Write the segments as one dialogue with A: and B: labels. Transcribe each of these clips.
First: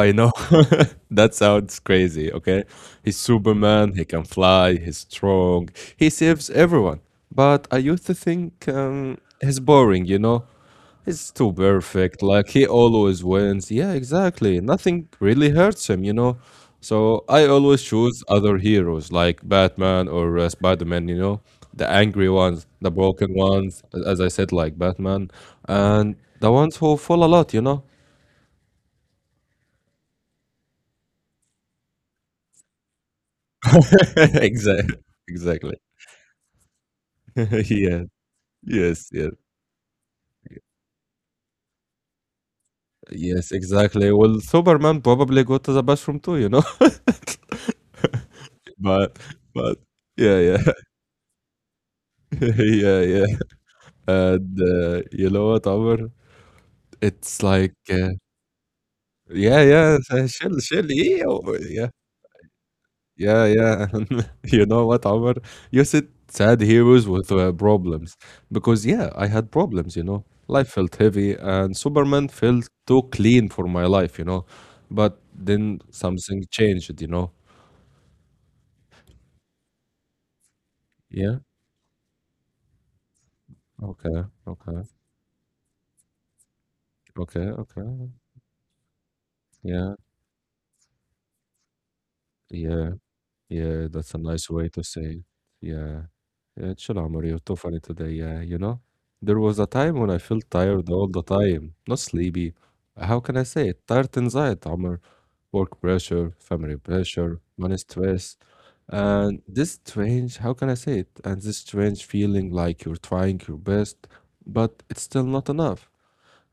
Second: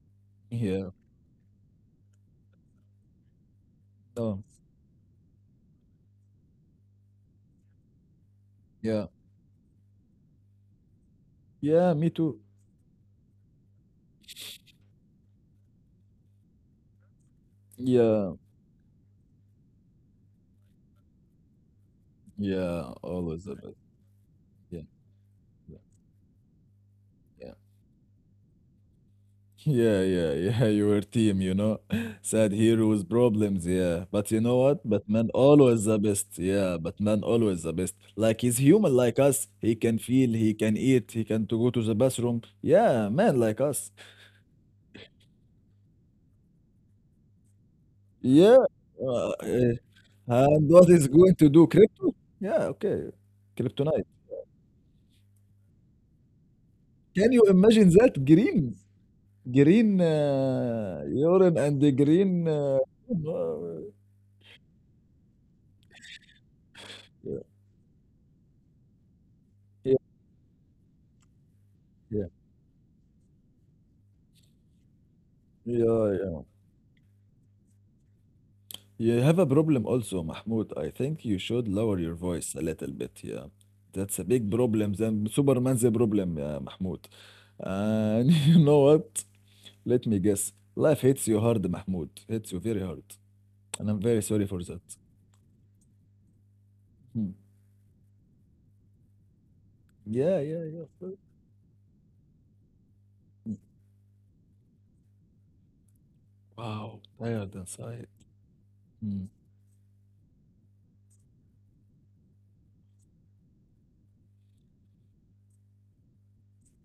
A: I know.
B: Yeah.
A: That sounds crazy, okay? He's Superman, he can
B: Oh,
A: fly, he's strong, he saves everyone. But I used to think
B: yeah.
A: he's boring, you know? He's too
B: Yeah, me too.
A: perfect, like he always wins. Yeah, exactly. Nothing really hurts him, you know? So I always
B: Yeah.
A: choose other heroes like Batman or Spider-Man, you know? The angry
B: Yeah,
A: ones, the
B: always a bit.
A: broken ones, as I
B: Yeah.
A: said, like Batman,
B: Yeah.
A: and the ones who
B: Yeah.
A: fall a lot, you know?
B: Yeah, yeah, yeah, your team, you know. Sad heroes, problems, yeah. But you know what? Batman
A: Exactly,
B: always the
A: exactly.
B: best. Yeah, Batman always the best. Like
A: Yeah.
B: he's human like us.
A: Yes, yes,
B: He can feel, he can eat, he can to go to the bathroom. Yeah, man like
A: yes,
B: us.
A: exactly. Well, Superman probably go to the bathroom too, you know?
B: Yeah. Uh,
A: But but
B: And
A: yeah,
B: what
A: yeah.
B: is going to do crypto? Yeah, okay,
A: Yeah, yeah.
B: kryptonite.
A: And, you know what, Amr?
B: Can you
A: It's
B: imagine
A: like,
B: that? Green,
A: yeah,
B: green
A: yeah, chill, chill. Yeah,
B: urine and
A: oh,
B: the
A: yeah.
B: green.
A: Yeah,
B: Uh,
A: yeah. You know what, Omar? You said sad heroes
B: yeah,
A: with problems. Because, yeah, I had
B: yeah,
A: problems, you know. Life felt heavy, and
B: yeah,
A: Superman felt too clean for my life, you know. But then
B: yeah, yeah.
A: something changed, you know.
B: You have a problem also, Mahmoud. I think you should
A: Yeah.
B: lower your voice a little bit. Yeah, that's a big
A: Okay.
B: problem.
A: Okay.
B: Then Superman's a problem, yeah, Mahmoud.
A: Okay.
B: And
A: Okay.
B: you know what? Let me
A: Yeah.
B: guess. Life hits you hard, Mahmoud. Hits you very hard,
A: Yeah.
B: and I'm
A: Yeah.
B: very
A: That's
B: sorry
A: a
B: for
A: nice
B: that.
A: way to say it. Yeah. Yeah, chill
B: Hmm.
A: عمر, you're tough on it today, yeah, you know? There was a time when
B: Yeah,
A: I
B: yeah,
A: felt
B: yeah.
A: tired all the time, not sleepy. How can I say it? Tired inside, Amr. Work pressure,
B: Wow,
A: family
B: tired
A: pressure, money
B: inside.
A: stress.
B: Mm,
A: And this strange, how can I say it? And this strange feeling like you're trying your best, but it's still not enough.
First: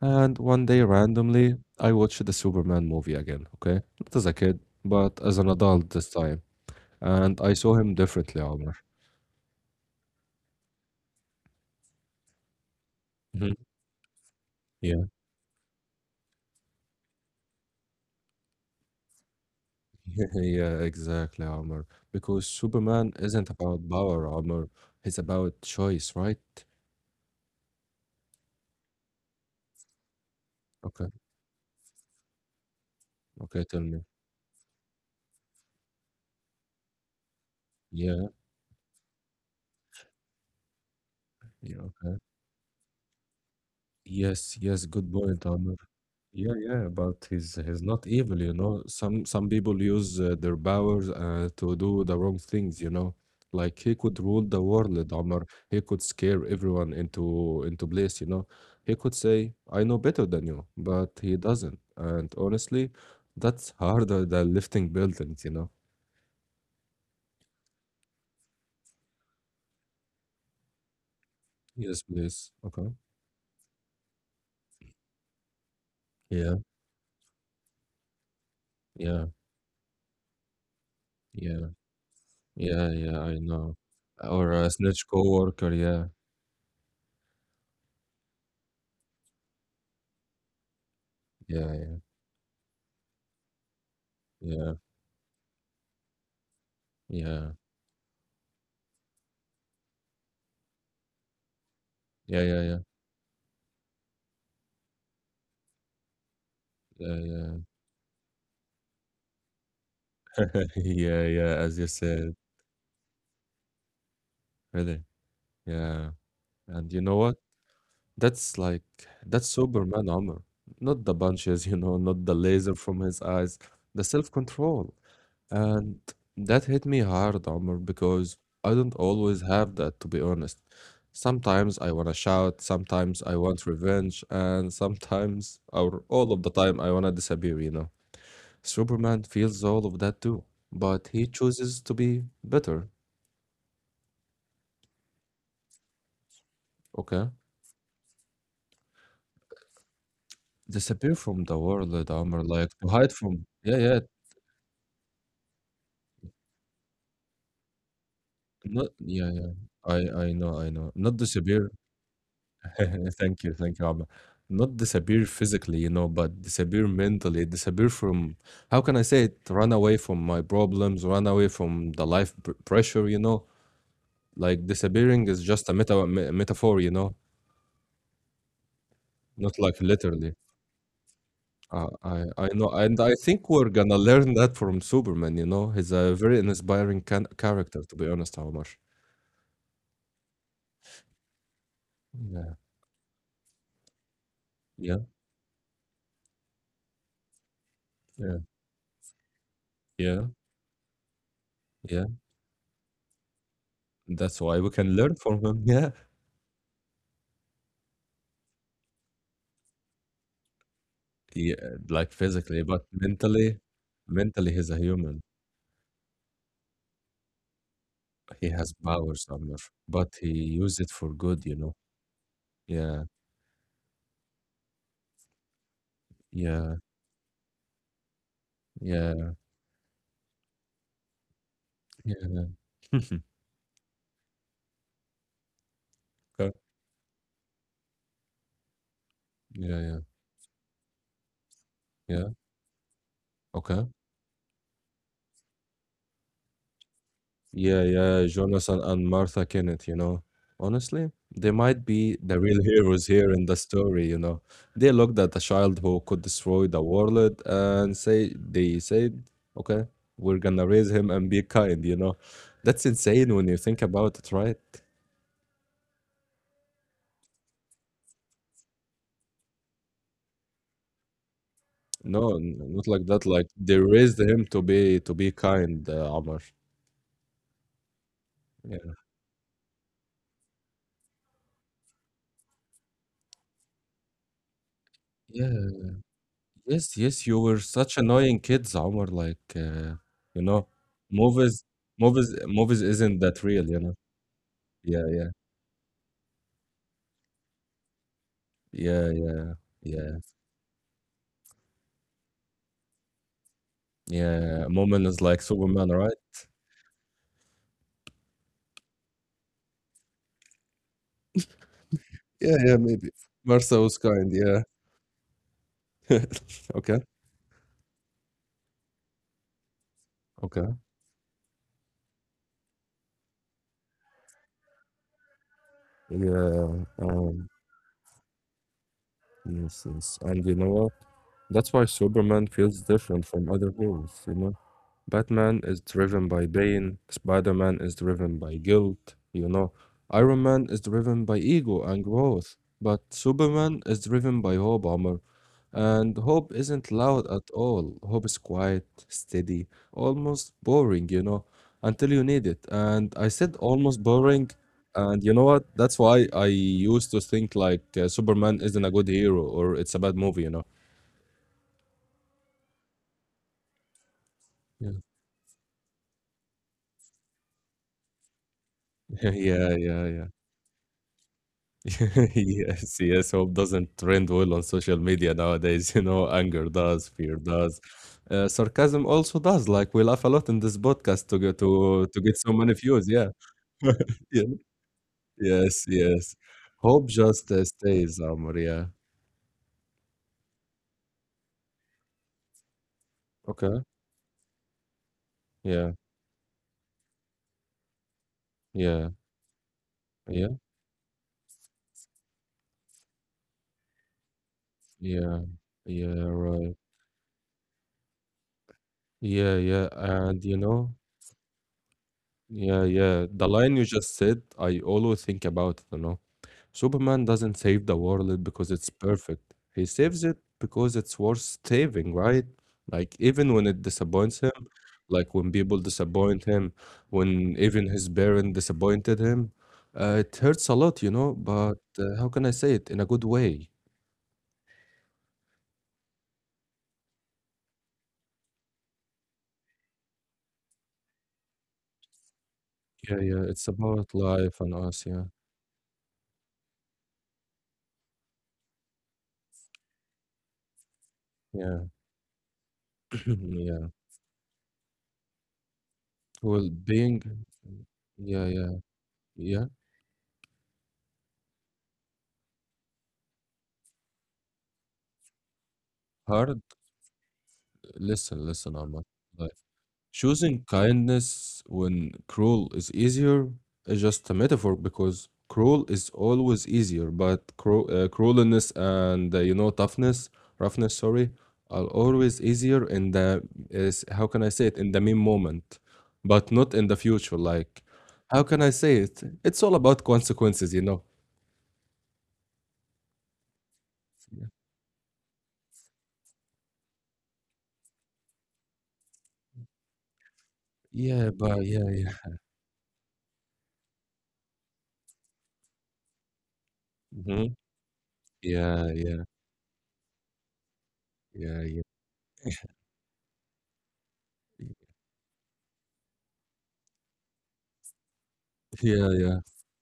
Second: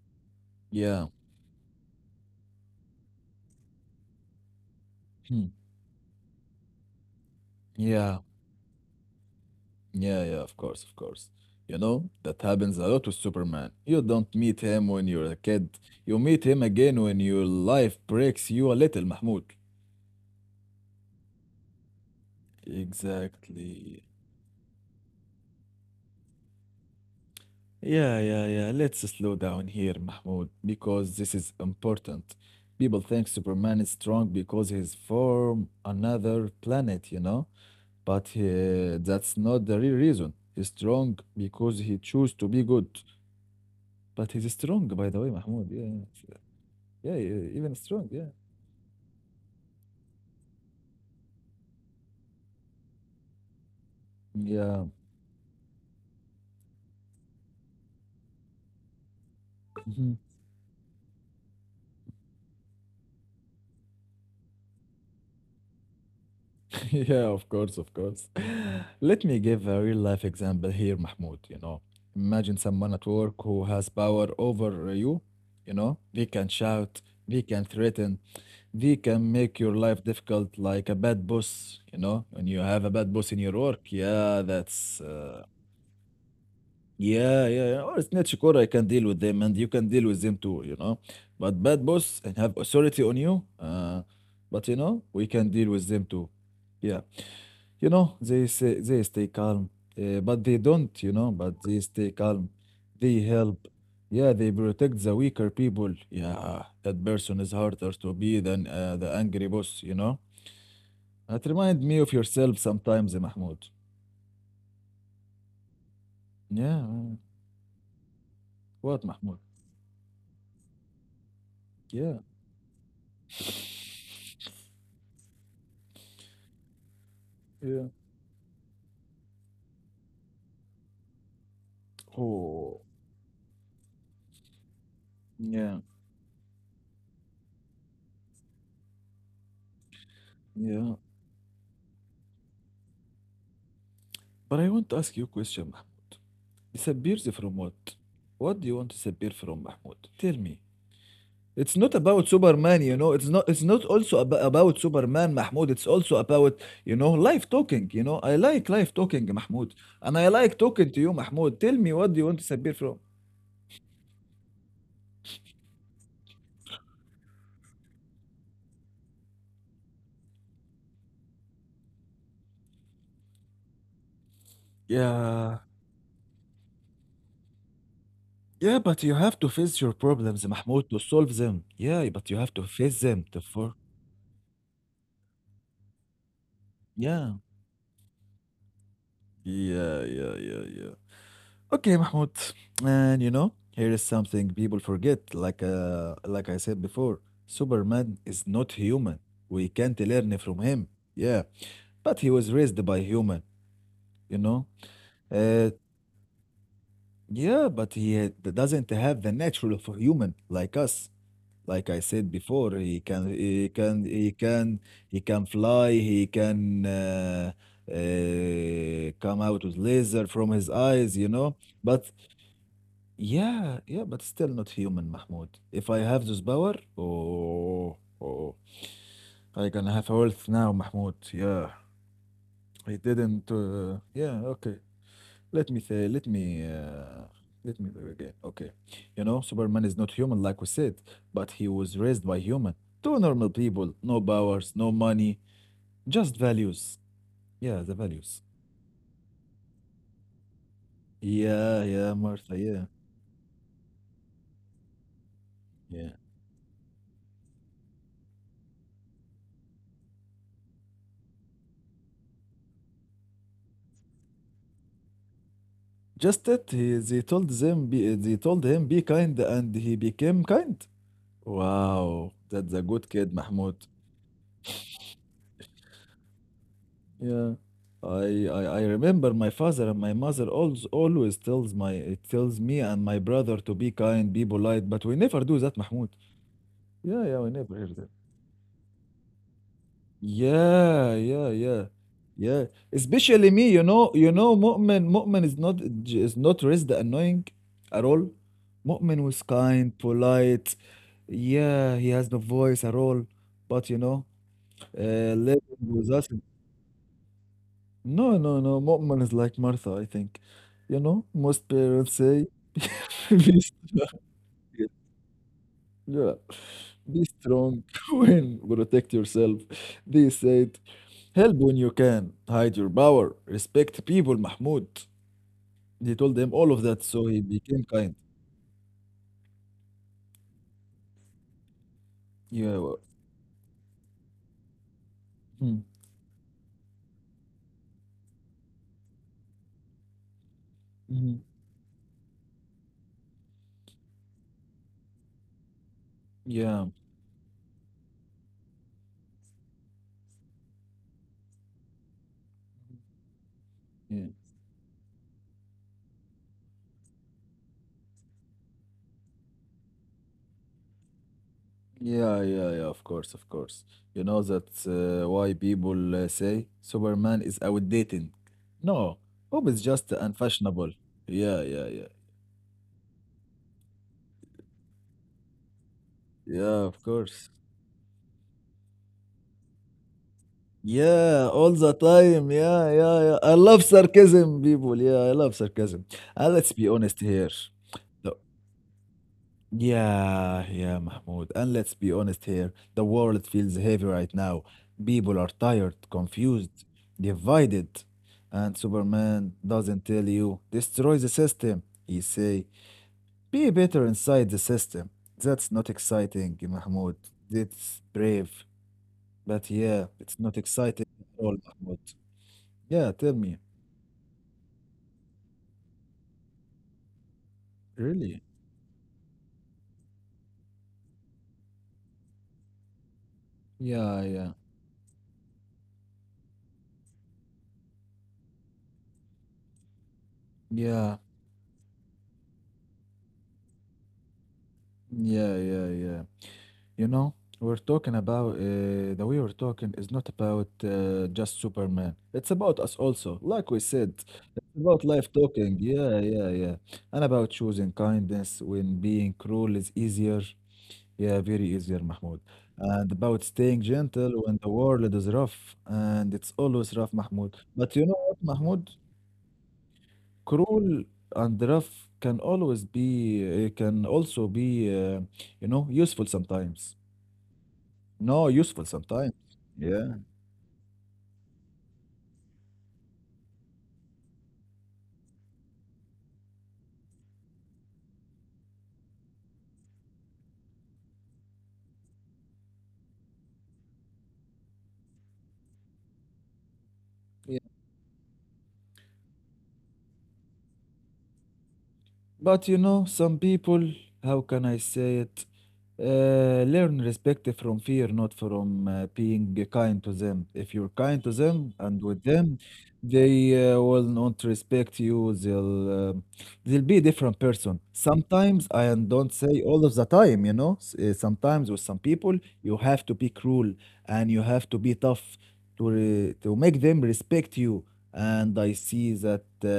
A: And one day,
B: Yeah,
A: randomly, I watched the Superman movie again, okay? Not as a kid, but as
B: hmm,
A: an adult this time. And I saw him
B: yeah,
A: differently, Amr.
B: yeah, yeah, of course, of course. You know, that happens a lot with
A: Mhm.
B: Superman. You don't meet him when you're a kid, you meet him again when your life breaks you a little, Mahmoud.
A: Yeah, exactly, Omar. Because Superman isn't about
B: Exactly.
A: power, Omar. It's about choice, right?
B: Yeah, yeah, yeah. Let's slow down here, Mahmoud,
A: Okay,
B: because this is important. People think
A: okay, tell
B: Superman is
A: me.
B: strong because he's from another planet, you know?
A: Yeah,
B: But that's not the real reason. He's strong
A: yeah,
B: because he
A: okay.
B: chose to be good. But he's
A: Yes, yes,
B: strong,
A: good
B: by the way,
A: point,
B: Mahmoud.
A: Omar.
B: Yeah,
A: Yeah, yeah,
B: yeah,
A: but
B: yeah, yeah,
A: he's
B: even
A: he's not
B: strong. Yeah,
A: evil, you know. Some people use their powers to do the wrong things, you know. Like he could rule the
B: yeah,
A: world, Omar. He could scare everyone into place, you know. He could say, "I know
B: mhm.
A: better than you," but he doesn't. And honestly, that's harder than lifting buildings, you know.
B: Yeah. Of course, of course. Let me give a real life example here, Mahmoud. You know,
A: Yes, please.
B: imagine
A: Okay.
B: someone at work who has power over you. You know, they can
A: Yeah,
B: shout, they can threaten, they
A: yeah,
B: can make your life difficult, like a bad
A: yeah,
B: boss. You know, when you have
A: yeah,
B: a bad
A: yeah.
B: boss
A: I
B: in your
A: know.
B: work, yeah,
A: Or a snitch
B: that's.
A: coworker. Yeah,
B: Yeah, yeah, yeah. Or Snitchcore, I can deal with them, and you can deal with them too, you know. But
A: yeah,
B: bad
A: yeah,
B: boss and have authority on you, but
A: yeah,
B: you know, we can deal with them too. Yeah,
A: yeah.
B: you know, they say they stay calm, but they don't, you know, but they stay
A: Yeah,
B: calm.
A: yeah, yeah,
B: They help. Yeah, they protect the weaker people. Yeah, that
A: yeah,
B: person is
A: yeah.
B: harder to be than the angry boss, you know.
A: Yeah,
B: That
A: yeah, as
B: remind
A: you
B: me of
A: said,
B: yourself sometimes, eh, Mahmoud.
A: really. Yeah.
B: Yeah,
A: And you know what? That's like
B: what, Mahmoud?
A: that's Superman armor. Not the punches, you know,
B: Yeah,
A: not the laser from his eyes, the self-control. And that hit me hard, armor,
B: yeah.
A: because I don't always have that, to be honest. Sometimes I wanna shout,
B: Oh.
A: sometimes I want revenge, and sometimes,
B: Yeah,
A: or all of the time, I wanna disappear, you know. Superman feels all of that too,
B: yeah.
A: but he chooses to be better,
B: But I want to ask you a question, Mahmoud.
A: okay?
B: Disappears from what? What do you want to disappear from, Mahmoud? Tell me.
A: Disappear from the
B: It's not
A: world,
B: about
A: Amr, like
B: Superman,
A: to
B: you
A: hide
B: know. It's
A: from
B: not. It's
A: yeah,
B: not
A: yeah,
B: also ab about Superman, Mahmoud. It's also about, you know, life talking. You know, I like
A: not
B: life talking,
A: yeah, yeah.
B: Mahmoud,
A: I I
B: and I
A: know, I know.
B: like
A: Not
B: talking to you,
A: disappear.
B: Mahmoud. Tell me, what do you want to disappear from?
A: Thank you, Amr. Not disappear physically, you know, but disappear mentally. Disappear from how can I say it? Run away from my problems. Run away from the life pr pressure, you know. Like disappearing is just a
B: Yeah,
A: metaphor, you know,
B: yeah. But you have to
A: not like
B: face your
A: literally.
B: problems, Mahmoud, to solve them.
A: Uh,
B: Yeah,
A: I
B: but you
A: I
B: have to
A: know, and
B: face
A: I
B: them. To
A: think we're
B: for.
A: gonna learn that from Superman, you know. He's a very inspiring can
B: Yeah.
A: character, to be honest, Omar.
B: Yeah, yeah, yeah, yeah. Okay, Mahmoud.
A: Yeah.
B: And you know, here is something people
A: Yeah,
B: forget. Like I said before, Superman
A: yeah,
B: is not human. We can't
A: yeah,
B: learn from him. Yeah,
A: yeah.
B: but he was raised by human.
A: That's
B: You
A: why
B: know.
A: we can learn from him.
B: Uh,
A: Yeah,
B: yeah, but he had, doesn't have the natural of a human like us.
A: yeah,
B: Like I
A: like
B: said
A: physically,
B: before,
A: but
B: he can
A: mentally,
B: he can he
A: mentally he's a
B: can
A: human.
B: he can fly. He can
A: He has powers,
B: come
A: Amr,
B: out with
A: but
B: laser
A: he
B: from his
A: used it for
B: eyes. You
A: good, you
B: know,
A: know.
B: but
A: Yeah,
B: Yeah, yeah, but still not human, Mahmoud. If I have this
A: yeah,
B: power, oh, oh,
A: yeah,
B: I can have health now, Mahmoud. Yeah,
A: yeah.
B: I didn't. Yeah, okay. Let me say,
A: Okay.
B: let me do again. Okay, you know,
A: Yeah,
B: Superman
A: yeah,
B: is not human, like we said, but he was
A: yeah.
B: raised by human. Two normal
A: Okay.
B: people, no powers, no money, just values.
A: Yeah,
B: Yeah, the
A: yeah,
B: values.
A: Jonathan and Martha Kenneth, you know. Honestly, they might
B: Yeah,
A: be
B: yeah,
A: the real
B: Martha. Yeah,
A: heroes here in the story, you know. They looked at a child who could
B: yeah.
A: destroy the world and say they said, okay, we're gonna raise him and be kind, you know. That's insane when you think about it, right?
B: Just that he, they told them, be, they told him, be kind, and he became kind. Wow,
A: No,
B: that's a
A: not like
B: good
A: that.
B: kid,
A: Like they
B: Mahmoud.
A: raised him to be kind, Amr.
B: Yeah. I
A: Yeah.
B: remember my father and my mother always tells my it tells me and my brother to be kind, be polite, but we never
A: Yeah,
B: do that, Mahmoud.
A: yes,
B: Yeah,
A: yes, you
B: yeah, we
A: were
B: never hear
A: such
B: that.
A: annoying kids, Omar. Like, you know,
B: Yeah, yeah,
A: movies,
B: yeah.
A: movies,
B: Yeah.
A: movies isn't that
B: Especially
A: real,
B: me,
A: you know?
B: you know,
A: Yeah, yeah,
B: Mu'min is not is not raised annoying at all.
A: yeah,
B: Mu'min was
A: yeah,
B: kind,
A: yeah,
B: polite. Yeah, he has no voice at all. But you know,
A: yeah. Moment is
B: uh,
A: like
B: living
A: Superman, right?
B: with us No, no, no. Mu'min is like Martha, I think. You know, most parents say,
A: Yeah, yeah, maybe.
B: be
A: Martha was
B: strong.
A: kind, yeah.
B: Yeah.
A: Okay,
B: Be strong when protect yourself. They
A: okay.
B: said, help when you can, hide your power, respect people, Mahmoud. They told him all
A: Yeah,
B: of that, so he
A: um,
B: became kind.
A: yes, yes. And you know what? That's why Superman feels
B: Yeah. Well,
A: different from other heroes, you know? Batman is
B: mm,
A: driven by pain, Spider-Man is driven by guilt, you know. Iron Man is driven by
B: mhm.
A: ego and growth, but Superman is driven by hope, Omar. And hope
B: Yeah.
A: isn't loud at all. Hope is quiet, steady, almost boring, you know, until you need it. And I said almost
B: Yeah.
A: boring, and you know what? That's why I used to think like Superman isn't a good hero or it's a bad movie, you know.
B: Yeah, yeah, yeah, of course, of course. You know that's
A: Yeah,
B: why people say Superman is outdated. No, hope
A: yeah,
B: is
A: yeah,
B: just
A: yeah.
B: unfashionable. Yeah, yeah, yeah.
A: Yes, yes, hope doesn't trend well on social media nowadays. You know, anger
B: Yeah, of
A: does, fear
B: course.
A: does, sarcasm also does. Like we laugh a lot in this podcast to
B: Yeah,
A: get
B: all the
A: to to get so
B: time.
A: many
B: Yeah,
A: views.
B: yeah,
A: Yeah,
B: yeah. I love
A: yeah,
B: sarcasm, people. Yeah, I love
A: yes,
B: sarcasm.
A: yes.
B: And let's be
A: Hope
B: honest here.
A: just stays,
B: The
A: Amr. Yeah.
B: Yeah, yeah, Mahmoud. And let's be honest here, the world feels
A: Okay.
B: heavy right now. People are
A: Yeah.
B: tired, confused, divided. And
A: Yeah.
B: Superman doesn't tell
A: Yeah.
B: you, destroy the system. He say, be better inside the system.
A: Yeah.
B: That's not
A: Yeah.
B: exciting,
A: Right.
B: Mahmoud. That's brave.
A: Yeah.
B: But
A: Yeah.
B: yeah, it's
A: And you
B: not
A: know.
B: exciting at all, Mahmoud.
A: Yeah.
B: Yeah,
A: Yeah.
B: tell
A: The
B: me.
A: line you just said, I always think about it. You know. Superman doesn't save the
B: Really?
A: world because it's perfect. He saves it because it's worth saving, right? Like even when it
B: Yeah,
A: disappoints
B: yeah.
A: him, like when people disappoint him, when even his parent disappointed him, it hurts a lot, you
B: Yeah,
A: know. But how can I say it in a good way?
B: yeah, yeah, yeah. You know, we're talking about the way we're talking is not about just Superman. It's about us
A: Yeah,
B: also,
A: yeah. It's
B: like we
A: about
B: said.
A: life and
B: It's
A: us. Yeah,
B: about life talking. Yeah, yeah, yeah. And about choosing kindness when being cruel is easier. Yeah,
A: yeah,
B: very easier, Mahmoud. And about
A: yeah.
B: staying gentle when the world is rough. And it's
A: Well,
B: always rough,
A: being,
B: Mahmoud. But you know what,
A: yeah, yeah,
B: Mahmoud?
A: yeah.
B: Cruel and rough can also you know, useful
A: Hard.
B: sometimes.
A: Listen,
B: No,
A: listen,
B: useful
A: Ahmad.
B: sometimes. Yeah.
A: Choosing kindness when cruel is easier is just a metaphor because cruel is always easier, but cruelness and toughness, roughness, sorry, are always easier in the is how can I say it, in the mean moment, but not in the future.
B: Yeah.
A: Like, how can I say it? It's all about consequences, you know.
B: But you know, some people, how can I say it? Learn respect from fear, not from being kind to them. If you're kind
A: Yeah,
B: to
A: but
B: them
A: yeah,
B: and with
A: yeah,
B: them, they will not respect you. They'll be a different
A: hmm,
B: person. Sometimes I
A: yeah, yeah,
B: don't say all of the time, you know.
A: yeah,
B: Sometimes
A: yeah.
B: with some people, you have to be cruel and you have to be tough to make them respect you. And I
A: Yeah,
B: see
A: yeah.
B: that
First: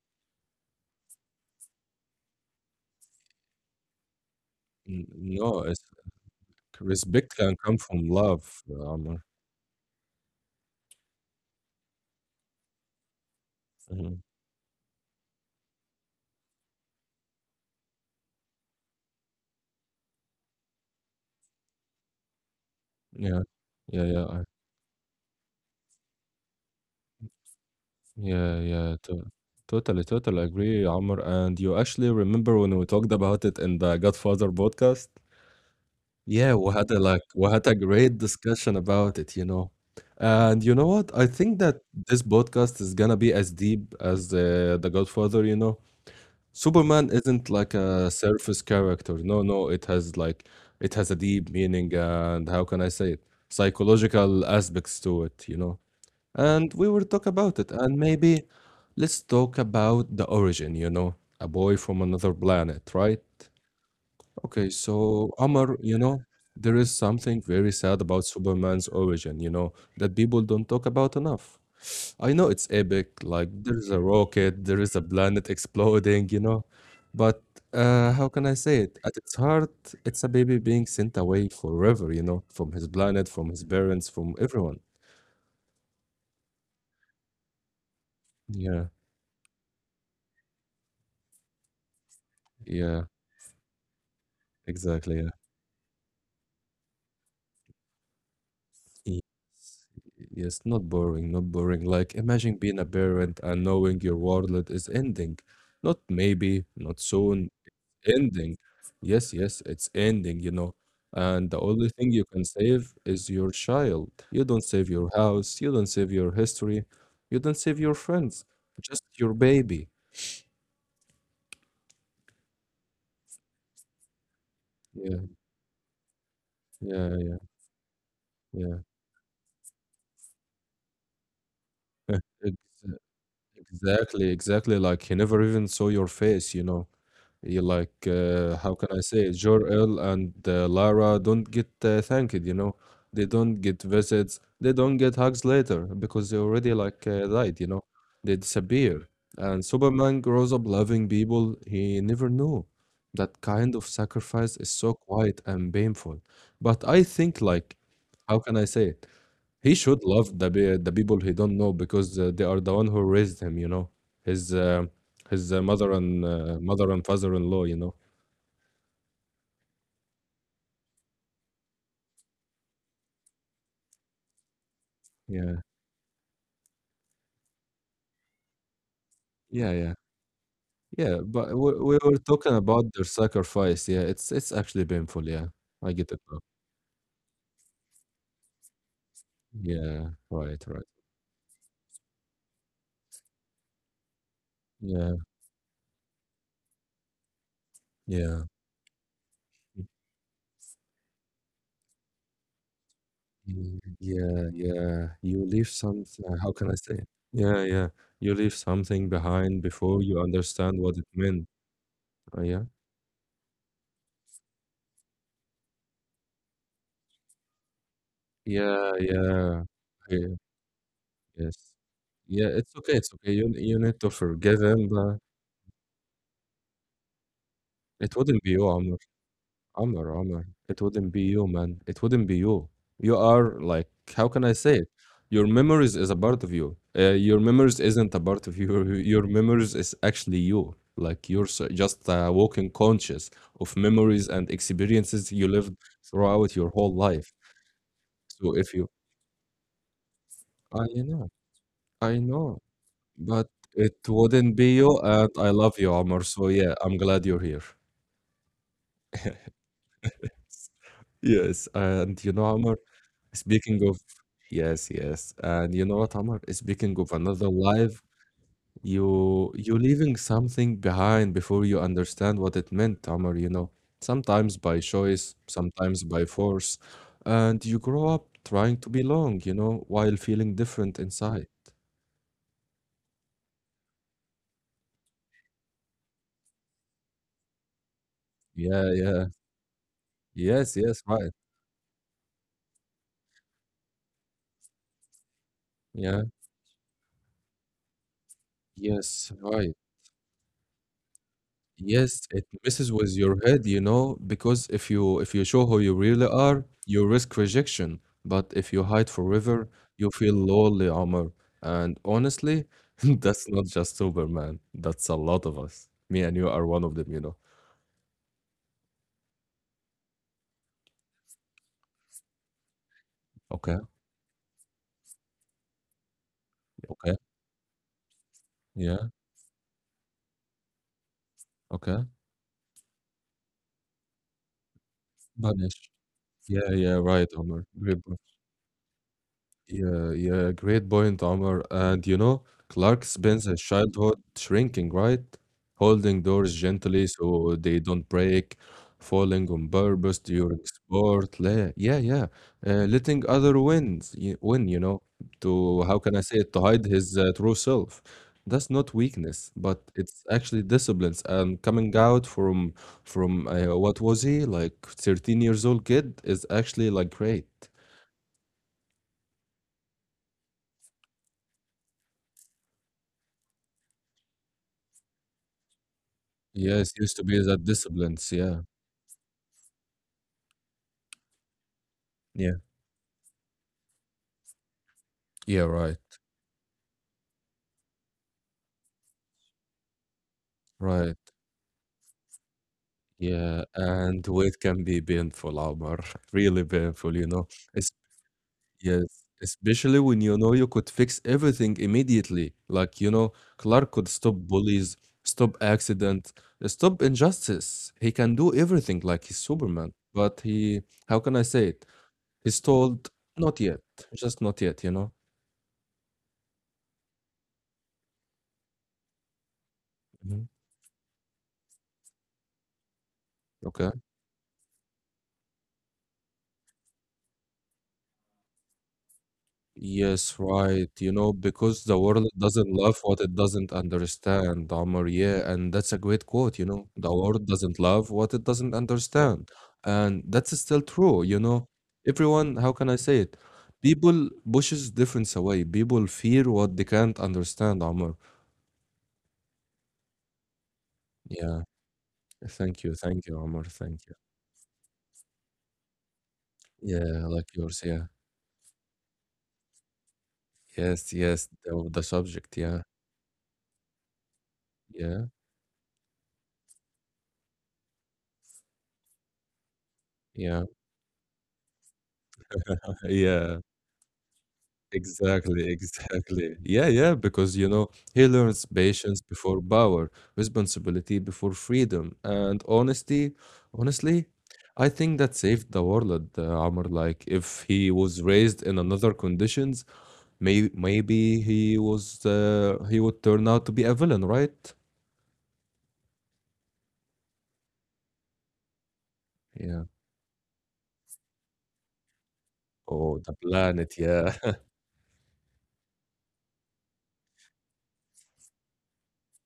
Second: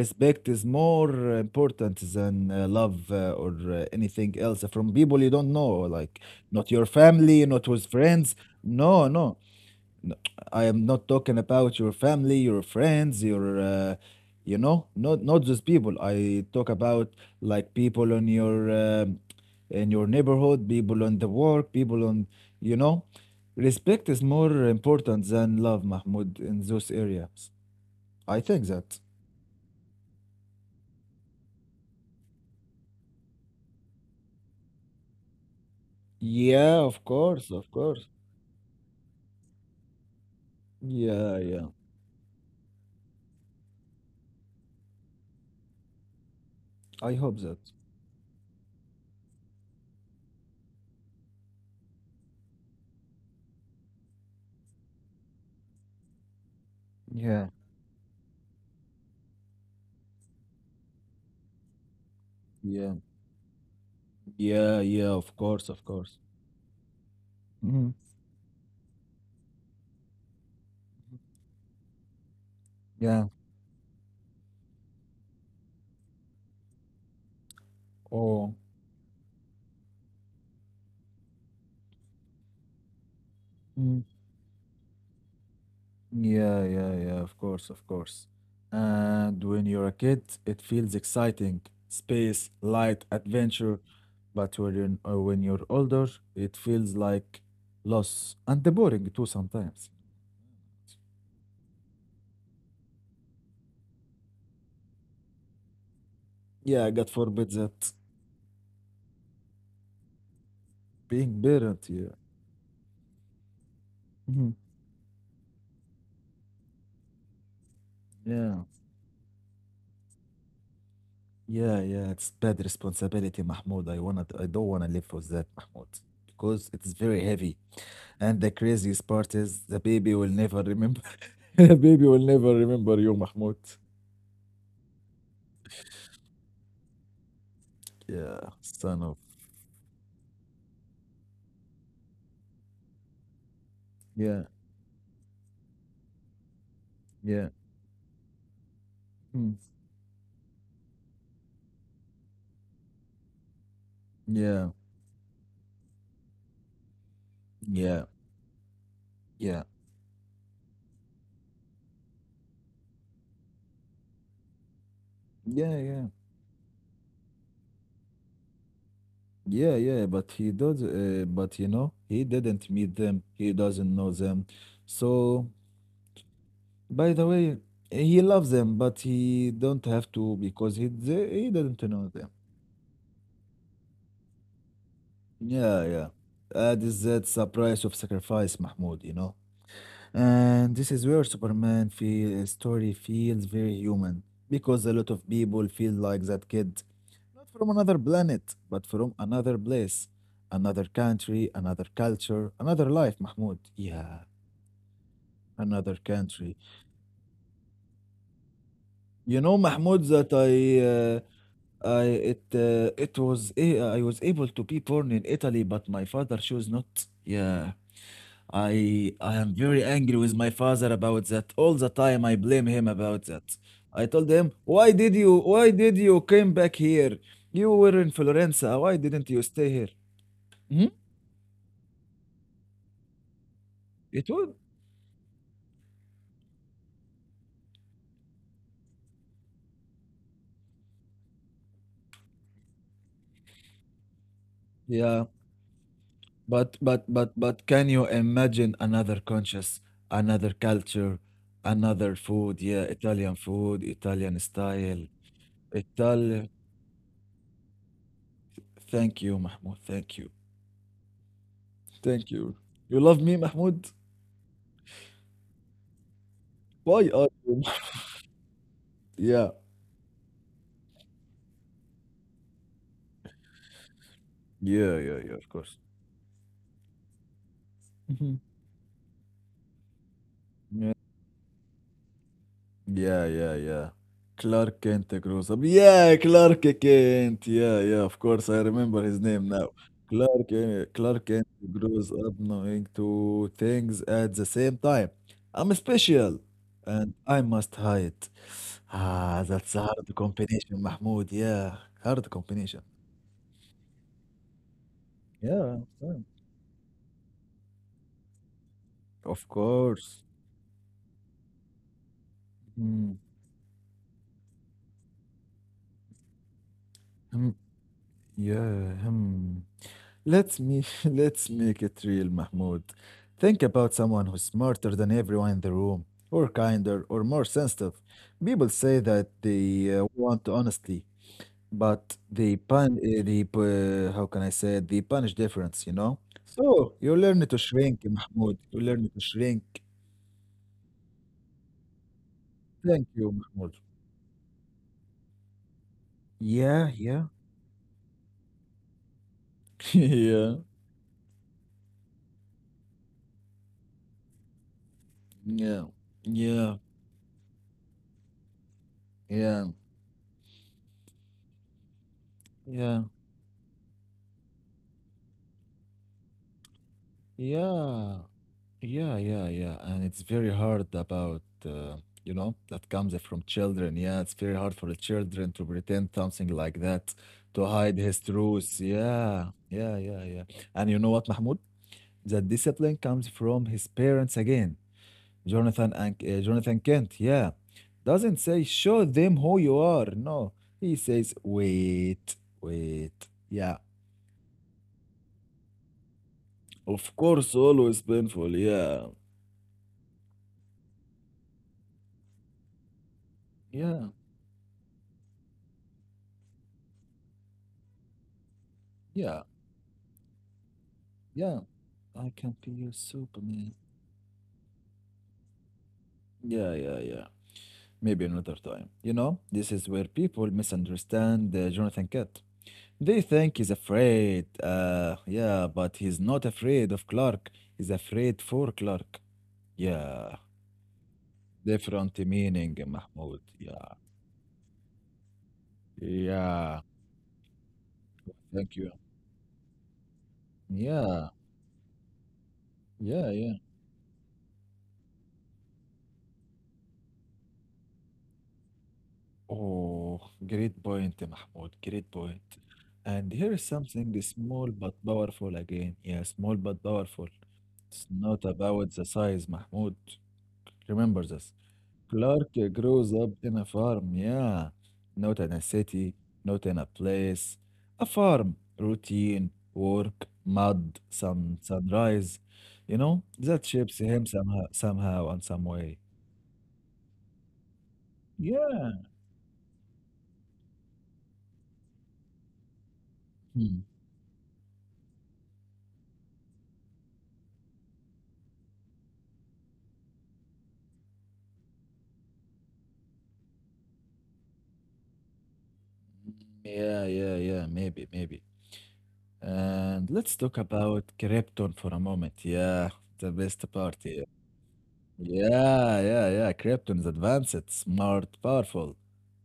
B: respect is more important than love or anything else from people you don't
A: No,
B: know, like not your
A: respect
B: family,
A: can
B: not
A: come
B: with
A: from
B: friends.
A: love,
B: No,
A: Amr.
B: no, no. I am not talking about your family, your friends,
A: Mhm.
B: you know, not those people. I talk about like people on your in your neighborhood, people on the work, people on, you know.
A: Yeah. Yeah,
B: Respect is
A: yeah, I
B: more important than love, Mahmoud, in those areas. I
A: yeah,
B: think
A: yeah,
B: that.
A: to totally, totally agree, Amr. And you actually remember when we talked about it in the Godfather podcast? Yeah, we
B: Yeah,
A: had a
B: of
A: like we
B: course,
A: had
B: of
A: a
B: course.
A: great discussion about it, you know. And you know what? I
B: Yeah,
A: think
B: yeah.
A: that this podcast is gonna be as deep as the Godfather, you know. Superman
B: I hope
A: isn't
B: that.
A: like a surface character. No, no, it has a deep meaning and how can I say it? Psychological aspects to it, you know. And we will talk
B: Yeah.
A: about it, and maybe let's talk about the origin, you know. A boy from another planet,
B: Yeah,
A: right? Okay,
B: yeah, yeah,
A: so
B: of course,
A: Amar,
B: of
A: you know,
B: course.
A: there is something very
B: Mm.
A: sad about Superman's origin, you know, that people don't talk about enough. I know it's epic,
B: Yeah.
A: like there's a rocket, there is a planet exploding, you know. But how can I
B: Oh,
A: say it? At its heart, it's a baby being sent away forever, you know, from his planet, from his
B: mm.
A: parents, from everyone.
B: Yeah, yeah, yeah, of course, of course.
A: Yeah,
B: And when you're a kid, it feels exciting, space,
A: yeah.
B: light, adventure. But
A: Exactly. Yeah.
B: when you're older, it feels like loss and boring
A: Y-
B: too sometimes.
A: Yes, not boring, not boring. Like imagine being a parent and knowing your world is ending. Not maybe,
B: Yeah,
A: not
B: God
A: soon,
B: forbid that
A: ending. Yes, yes, it's ending, you know.
B: being
A: And the only
B: parent,
A: thing
B: yeah.
A: you can save is your child. You
B: Mhm.
A: don't save your house, you don't save your history, you don't save your friends,
B: Yeah.
A: just your baby.
B: Yeah, yeah, it's bad responsibility, Mahmoud. I wanna, I don't wanna live
A: Yeah,
B: for that, Mahmoud, because it's
A: yeah,
B: very
A: yeah,
B: heavy. And the
A: yeah.
B: craziest part is the baby will never remember. The baby will
A: Ex-
B: never remember you, Mahmoud.
A: Exactly, exactly. Like he never even saw your face, you know. You like,
B: Yeah,
A: how can I
B: son of.
A: say, Jor-El and Lara don't get thanked, you know? They don't get visits.
B: Yeah,
A: They don't get hugs later because they already like
B: yeah,
A: died, you know? They disappear.
B: mm,
A: And Superman grows up loving people he never knew. That kind of sacrifice is
B: yeah,
A: so quiet and painful. But I think like,
B: yeah,
A: how can I say it?
B: yeah,
A: He should love the the people he don't know because they are the one who raised him. You know, his uh, his mother
B: yeah,
A: and mother and father-in-law. You know.
B: yeah, yeah, yeah. But he does. But you know, he didn't meet them. He doesn't know them. So,
A: Yeah.
B: by the way, he loves them, but he
A: Yeah.
B: don't
A: Yeah.
B: have to because he
A: Yeah.
B: he
A: But we,
B: didn't
A: we
B: know
A: were
B: them.
A: talking about their sacrifice. Yeah. It's actually painful. Yeah.
B: Yeah,
A: I
B: yeah.
A: get it. Bro.
B: That is that the price of sacrifice, Mahmoud, you know.
A: Yeah. Right.
B: And
A: Right.
B: this is where story feels very human because a lot of
A: Yeah.
B: people feel like that kid, not from another planet,
A: Yeah.
B: but from another place, another country, another culture, another life, Mahmoud.
A: Mm.
B: Yeah,
A: Yeah. Yeah. You leave
B: another
A: something. How
B: country.
A: can I say it? Yeah. Yeah. You leave something
B: You know,
A: behind before
B: Mahmoud,
A: you
B: that
A: understand what it meant.
B: I it
A: Yeah.
B: it was I was able to be born in Italy, but my father chose not. Yeah.
A: Yeah,
B: I am
A: yeah.
B: very angry
A: Yeah,
B: with my father about that.
A: yes.
B: All the time I
A: Yeah,
B: blame
A: it's
B: him
A: okay, it's okay.
B: about
A: You
B: that.
A: you need to
B: I told
A: forgive
B: him,
A: him, but
B: Why did you came back here? You
A: it
B: were in
A: wouldn't be you,
B: Florence.
A: Amr.
B: Why didn't you stay
A: Amr,
B: here?"
A: Amr. It wouldn't
B: Hmm?
A: be you, man. It wouldn't be you. You are like, how can I
B: It
A: say
B: would.
A: it? Your memories is a part of you. Your memories isn't a part of you. Your memories is actually you. Like just a walking conscious of memories and experiences
B: Yeah,
A: you lived throughout your whole life.
B: but can you
A: So if
B: imagine
A: you,
B: another conscious, another
A: I
B: culture,
A: know, I
B: another
A: know.
B: food? Yeah, Italian
A: But
B: food,
A: it
B: Italian
A: wouldn't be you,
B: style.
A: and I love you, Omar. So
B: Italian.
A: yeah, I'm glad you're here.
B: Thank you, Mahmoud. Thank you.
A: Yes, and you
B: Thank
A: know,
B: you.
A: Omar,
B: You love me,
A: speaking
B: Mahmoud?
A: of yes, yes, and you know what, Omar, speaking
B: Why
A: of
B: are
A: another
B: you?
A: life, you
B: Yeah.
A: you leaving something behind before you understand what it meant, Omar, you know, sometimes by
B: Yeah, yeah,
A: choice,
B: yeah, of course.
A: sometimes by force, and you grow up
B: Mhm.
A: trying to belong, you know, while feeling different
B: Yeah,
A: inside.
B: yeah, yeah, yeah. Clark Kent grows up. Yeah, Clark Kent. Yeah, yeah, of course. I
A: Yeah, yeah,
B: remember his name now.
A: yes, yes, right.
B: Clark Kent grows up knowing two things at the same time. I'm
A: Yeah,
B: special and I must hide.
A: yes,
B: Ah,
A: right.
B: that's a hard combination, Mahmoud. Yeah,
A: Yes,
B: hard
A: it
B: combination.
A: messes with your head, you know, because if you
B: Yeah, I
A: show who you really
B: understand.
A: are, you risk rejection. But if you hide
B: Of
A: forever, you
B: course.
A: feel lonely, Omar. And honestly,
B: Mm,
A: that's not just Superman. That's a lot of us. Me and you are one of them, you know.
B: hmm, Yeah, hmm. Let's me let's make it real, Mahmoud. Think
A: Okay,
B: about someone who's smarter than everyone in the room, or kinder,
A: okay,
B: or more sensitive. People say
A: yeah,
B: that they want honesty,
A: okay.
B: but they pun they pu- how can I say it? They punish
A: Manish.
B: difference, you know.
A: Yeah,
B: So
A: yeah,
B: you
A: right,
B: learn to
A: Omar.
B: shrink, Mahmoud. You learn to shrink.
A: Great point, Omar. And you know, Clark
B: Thank you,
A: spends his
B: Mahmoud.
A: childhood shrinking, right? Holding doors
B: Yeah,
A: gently
B: yeah,
A: so they don't break, falling on purpose
B: yeah,
A: during Yeah, yeah. Letting win, you know, to
B: yeah,
A: how can I say it, to
B: yeah,
A: hide his true self. That's not weakness,
B: yeah,
A: but it's actually disciplines and coming out from
B: yeah,
A: from uh, what was he like 13 years old kid is actually like great.
B: yeah. Yeah, yeah, yeah. And it's very hard about, you know, that comes from children. Yeah, it's very hard for the children to pretend something like
A: Yes,
B: that,
A: used to be that
B: to hide his
A: disciplines. Yeah,
B: truth. Yeah, yeah, yeah, yeah. And you know what, Mahmoud? The
A: yeah,
B: discipline comes from his parents again.
A: yeah. Right,
B: Jonathan Kent, yeah. Doesn't say, show them who you are. No, he
A: right.
B: says, wait, wait.
A: Yeah,
B: Yeah,
A: and weight can be painful, Omar. Really painful,
B: of
A: you know.
B: course,
A: It's,
B: always painful,
A: yes,
B: yeah.
A: especially when you know you could fix everything immediately. Like you know, Clark
B: Yeah,
A: could stop bullies, stop accident, stop injustice. He can do everything like he's
B: yeah,
A: Superman. But he, how can I
B: yeah.
A: say it?
B: I can
A: He's
B: be your
A: told, not
B: Superman.
A: yet, just not yet. You know.
B: Yeah, yeah, yeah. Maybe another time. You know, this is where
A: Mhm.
B: people misunderstand Jonathan Kent. They think he's
A: Okay.
B: afraid. Yeah, but he's not afraid of Clark. He's afraid for Clark.
A: Yes,
B: Yeah,
A: right. You know, because the
B: different
A: world doesn't
B: meaning,
A: love what it
B: Mahmoud.
A: doesn't
B: Yeah,
A: understand, Omar. Yeah, and that's a great quote, you
B: yeah.
A: know. The world doesn't love what it doesn't
B: Thank you.
A: understand. And that's still true,
B: Yeah,
A: you know. Everyone, how can I say
B: yeah,
A: it?
B: yeah.
A: People pushes difference away. People fear what they can't understand, Omar.
B: Oh, great point,
A: Yeah.
B: Mahmoud. Great point.
A: Thank you. Thank
B: And
A: you,
B: here is
A: Omar. Thank you.
B: something small but powerful again. Yeah, small but
A: Yeah,
B: powerful.
A: like yours, yeah.
B: It's not about the size, Mahmoud.
A: Yes,
B: Remember
A: yes.
B: this.
A: The
B: Clark
A: subject, yeah.
B: grows up in a farm, yeah.
A: Yeah.
B: Not in a city, not in a place. A farm, routine, work,
A: Yeah.
B: mud, sun, sunrise. You know,
A: Yeah.
B: that shapes him somehow, somehow and some
A: Exactly,
B: way.
A: exactly. Yeah, yeah, because you know, he learns
B: Yeah.
A: patience before power, responsibility before freedom, and honesty.
B: Hmm.
A: Honestly, I think that saved the world, Amr. Like, if he was raised in another conditions, maybe he would turn out to be a villain, right?
B: Yeah, yeah, yeah, maybe, maybe.
A: Yeah.
B: And let's talk about Krypton for a moment. Yeah,
A: Oh,
B: the
A: the
B: best
A: planet,
B: part.
A: yeah.
B: Yeah, yeah, yeah. Krypton is advanced, it's smart, powerful,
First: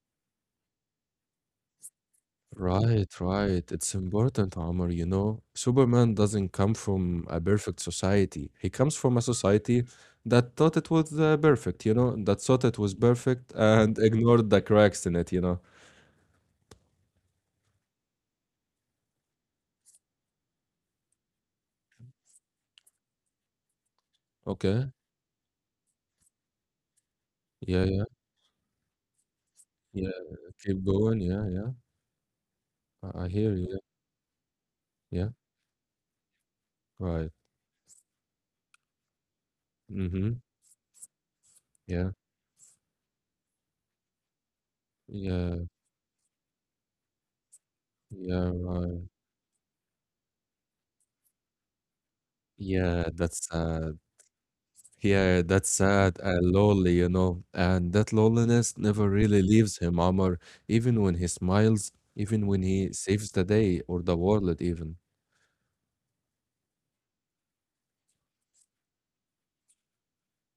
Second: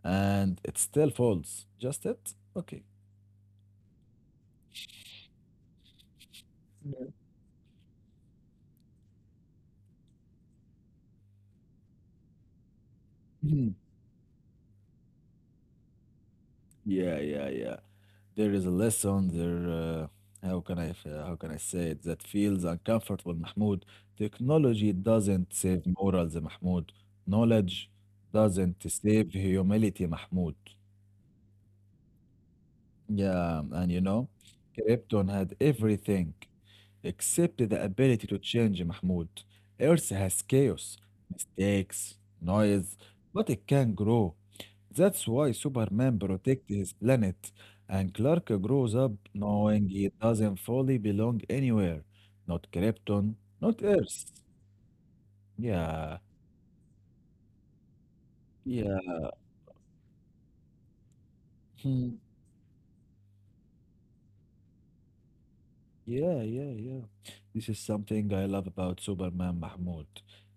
B: and it still falls. Just it? Okay.
A: Right, right. It's important, Amr, you know. Superman doesn't come
B: Yeah.
A: from a perfect society. He comes from a society that thought it was perfect, you know, that thought it was perfect
B: Mhm.
A: and ignored the cracks in it, you know.
B: Yeah, yeah, yeah. There is a lesson there. How can I say it? That feels uncomfortable, Mahmoud.
A: Okay.
B: Technology doesn't save morals, Mahmoud.
A: Yeah,
B: Knowledge
A: yeah,
B: doesn't save humility,
A: yeah.
B: Mahmoud.
A: Keep going. Yeah, yeah. I hear
B: Yeah,
A: you. Yeah,
B: and you know,
A: yeah.
B: Krypton had everything
A: Right.
B: except the ability to change, Mahmoud. Earth
A: Mm-hmm.
B: has chaos,
A: Yeah.
B: mistakes, noise, but it can grow. That's why
A: Yeah.
B: Superman protects his planet, and Clark
A: Yeah,
B: grows
A: right.
B: up knowing he doesn't fully belong anywhere. Not
A: Yeah,
B: Krypton,
A: that's
B: not
A: uh
B: Earth.
A: Yeah, that's
B: Yeah,
A: sad and lonely, you know. And that loneliness
B: yeah.
A: never really leaves him, Amr, even when he smiles, even when he saves the day or the world, even.
B: Yeah, yeah, yeah. This is something I love about Superman, Mahmoud.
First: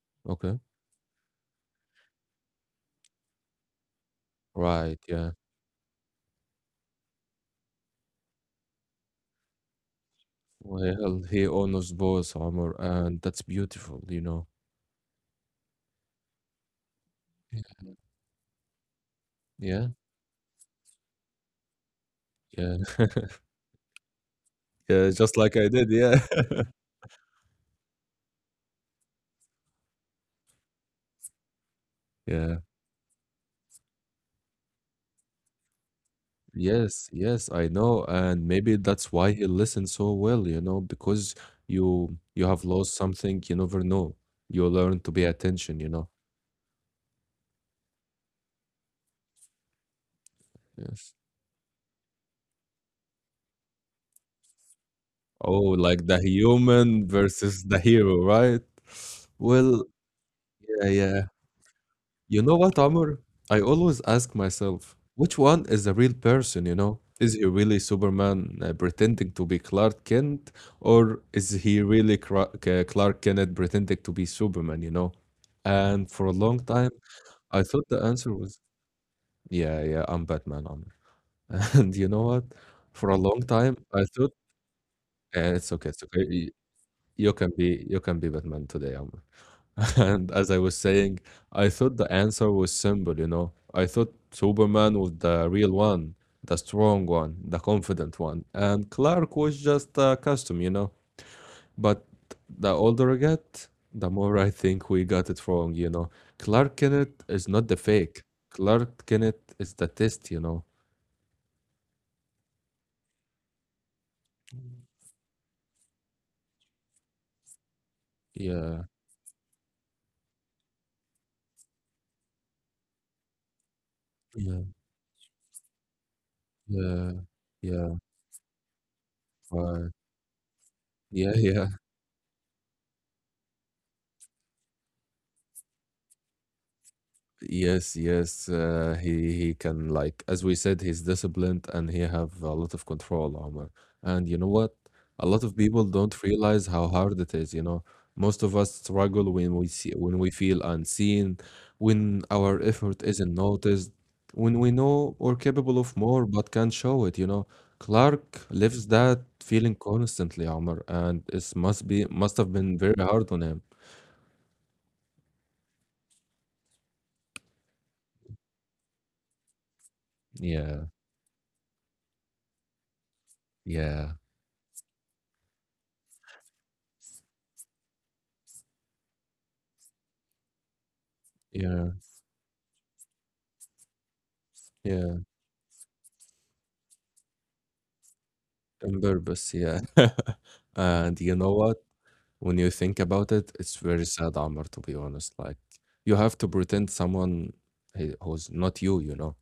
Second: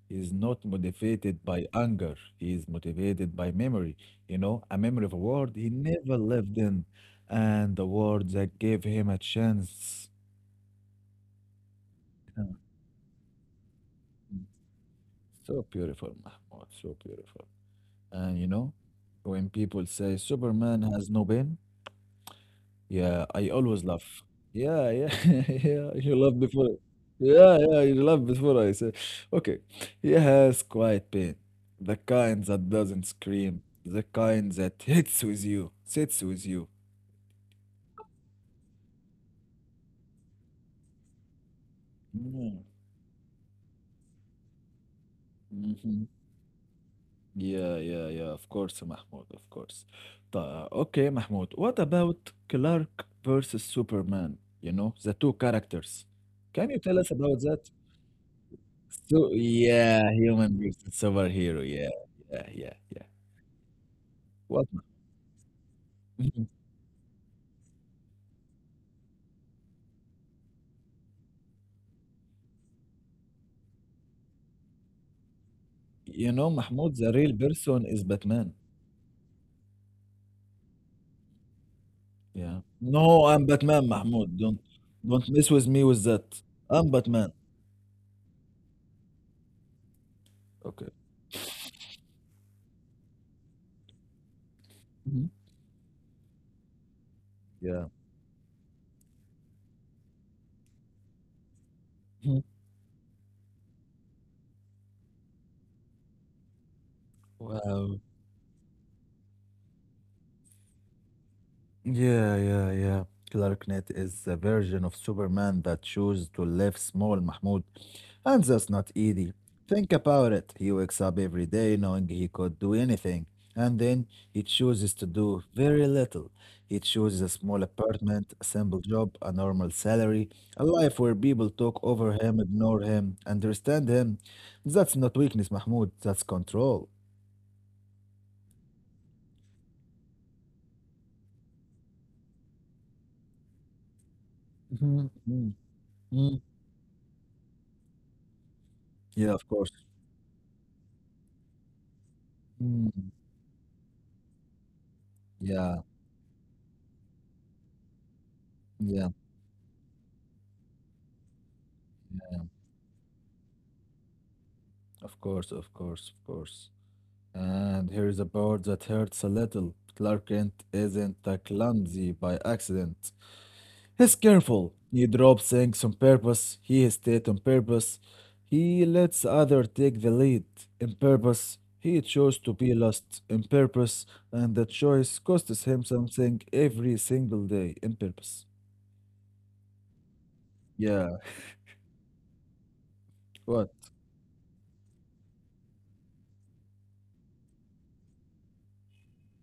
B: He's
A: Okay.
B: not motivated by anger. He is motivated by memory. You know, a
A: Right,
B: memory of a
A: yeah.
B: world he never lived in, and the world that gave him a chance.
A: Well, he honors both, Amr, and that's beautiful, you know.
B: So beautiful, Mahmoud. So beautiful.
A: Yeah,
B: And you know, when people
A: yeah,
B: say Superman has no pain,
A: yeah,
B: yeah, I always laugh. Yeah,
A: Yeah,
B: yeah,
A: just like I did,
B: yeah. You
A: yeah.
B: laugh before. Yeah, yeah. You laugh before I say. Okay. He has quiet pain, the kind
A: Yeah.
B: that doesn't scream, the kind that hits with you, sits with you.
A: Yes, yes, I know. And maybe that's why he listens so well, you know, because you
B: Mm-hmm.
A: have lost something, you never know. You learn to pay attention, you know.
B: Yeah, yeah, yeah. Of course, Mahmoud. Of course. Okay,
A: Yes.
B: Mahmoud. What about Clark versus Superman? You know, the two
A: Oh,
B: characters.
A: like the
B: Can you tell
A: human
B: us about
A: versus
B: that?
A: the hero, right?
B: So
A: Well,
B: yeah, human versus
A: yeah.
B: superhero. Yeah,
A: You
B: yeah,
A: know
B: yeah,
A: what,
B: yeah.
A: Amr? I always ask
B: What?
A: myself, which one is the real
B: Mhm.
A: person, you know? Is he really Superman pretending to be Clark Kent, or is he really Clark Kent pretending to be Superman, you know? And for a
B: You know,
A: long time,
B: Mahmoud, the real
A: I
B: person
A: thought the
B: is
A: answer
B: Batman.
A: was, yeah, yeah, I'm Batman, Amr. And you know what?
B: Yeah.
A: For a
B: No,
A: long
B: I'm
A: time,
B: Batman,
A: I thought,
B: Mahmoud. Don't mess
A: yeah,
B: with
A: it's
B: me
A: okay, it's
B: with that.
A: okay.
B: I'm Batman.
A: You can be Batman today, Amr. And as I was
B: Okay.
A: saying, I thought the answer was simple, you know. I thought Superman was
B: Mhm.
A: the real one, the strong one, the
B: Yeah.
A: confident one, and Clark was just a costume, you know. But
B: Mhm.
A: the older I get, the more I think we got it wrong, you know. Clark Kent is not the
B: Wow.
A: fake. Clark Kent is the test, you know.
B: Yeah, yeah, yeah. Clark Kent is the version of Superman that chose to live small, Mahmoud. And that's
A: Yeah,
B: not easy. Think about it. He wakes up every day knowing he could do anything, and then he
A: yeah,
B: chooses to do very little. He
A: yeah,
B: chooses a small
A: yeah,
B: apartment, a simple job, a normal
A: right.
B: salary, a life where
A: Yeah,
B: people
A: yeah.
B: talk over him, ignore him, understand him. That's not weakness, Mahmoud. That's control.
A: Yes, yes. He can, like as we said, he's disciplined and he have a lot of control, Omar. And you know what?
B: Mhm,
A: A lot
B: mm,
A: of people don't
B: mm.
A: realize how hard it is, you know. Most of us struggle
B: Yeah, of course.
A: when we feel unseen, when our
B: Mm.
A: effort isn't noticed, when we know we're capable
B: Yeah,
A: of more but can't show it, you know. Clark lives
B: yeah,
A: that feeling constantly, Omar, and it must have been very hard on him.
B: of course, of course, of course. And here is a bird that hurts a little. Clark Kent
A: Yeah,
B: isn't a clumsy by accident.
A: yeah,
B: He's careful. He drops things on purpose. He hesitates on purpose. He lets other take the lead. In purpose,
A: yeah,
B: he chose to be lost. In purpose, and the choice
A: yeah.
B: costs him something every single day. In purpose.
A: On purpose, yeah.
B: Yeah.
A: And you know what? When you think about it,
B: What?
A: it's very sad, Amr, to be honest. Like, you have to pretend someone who's not you, you know?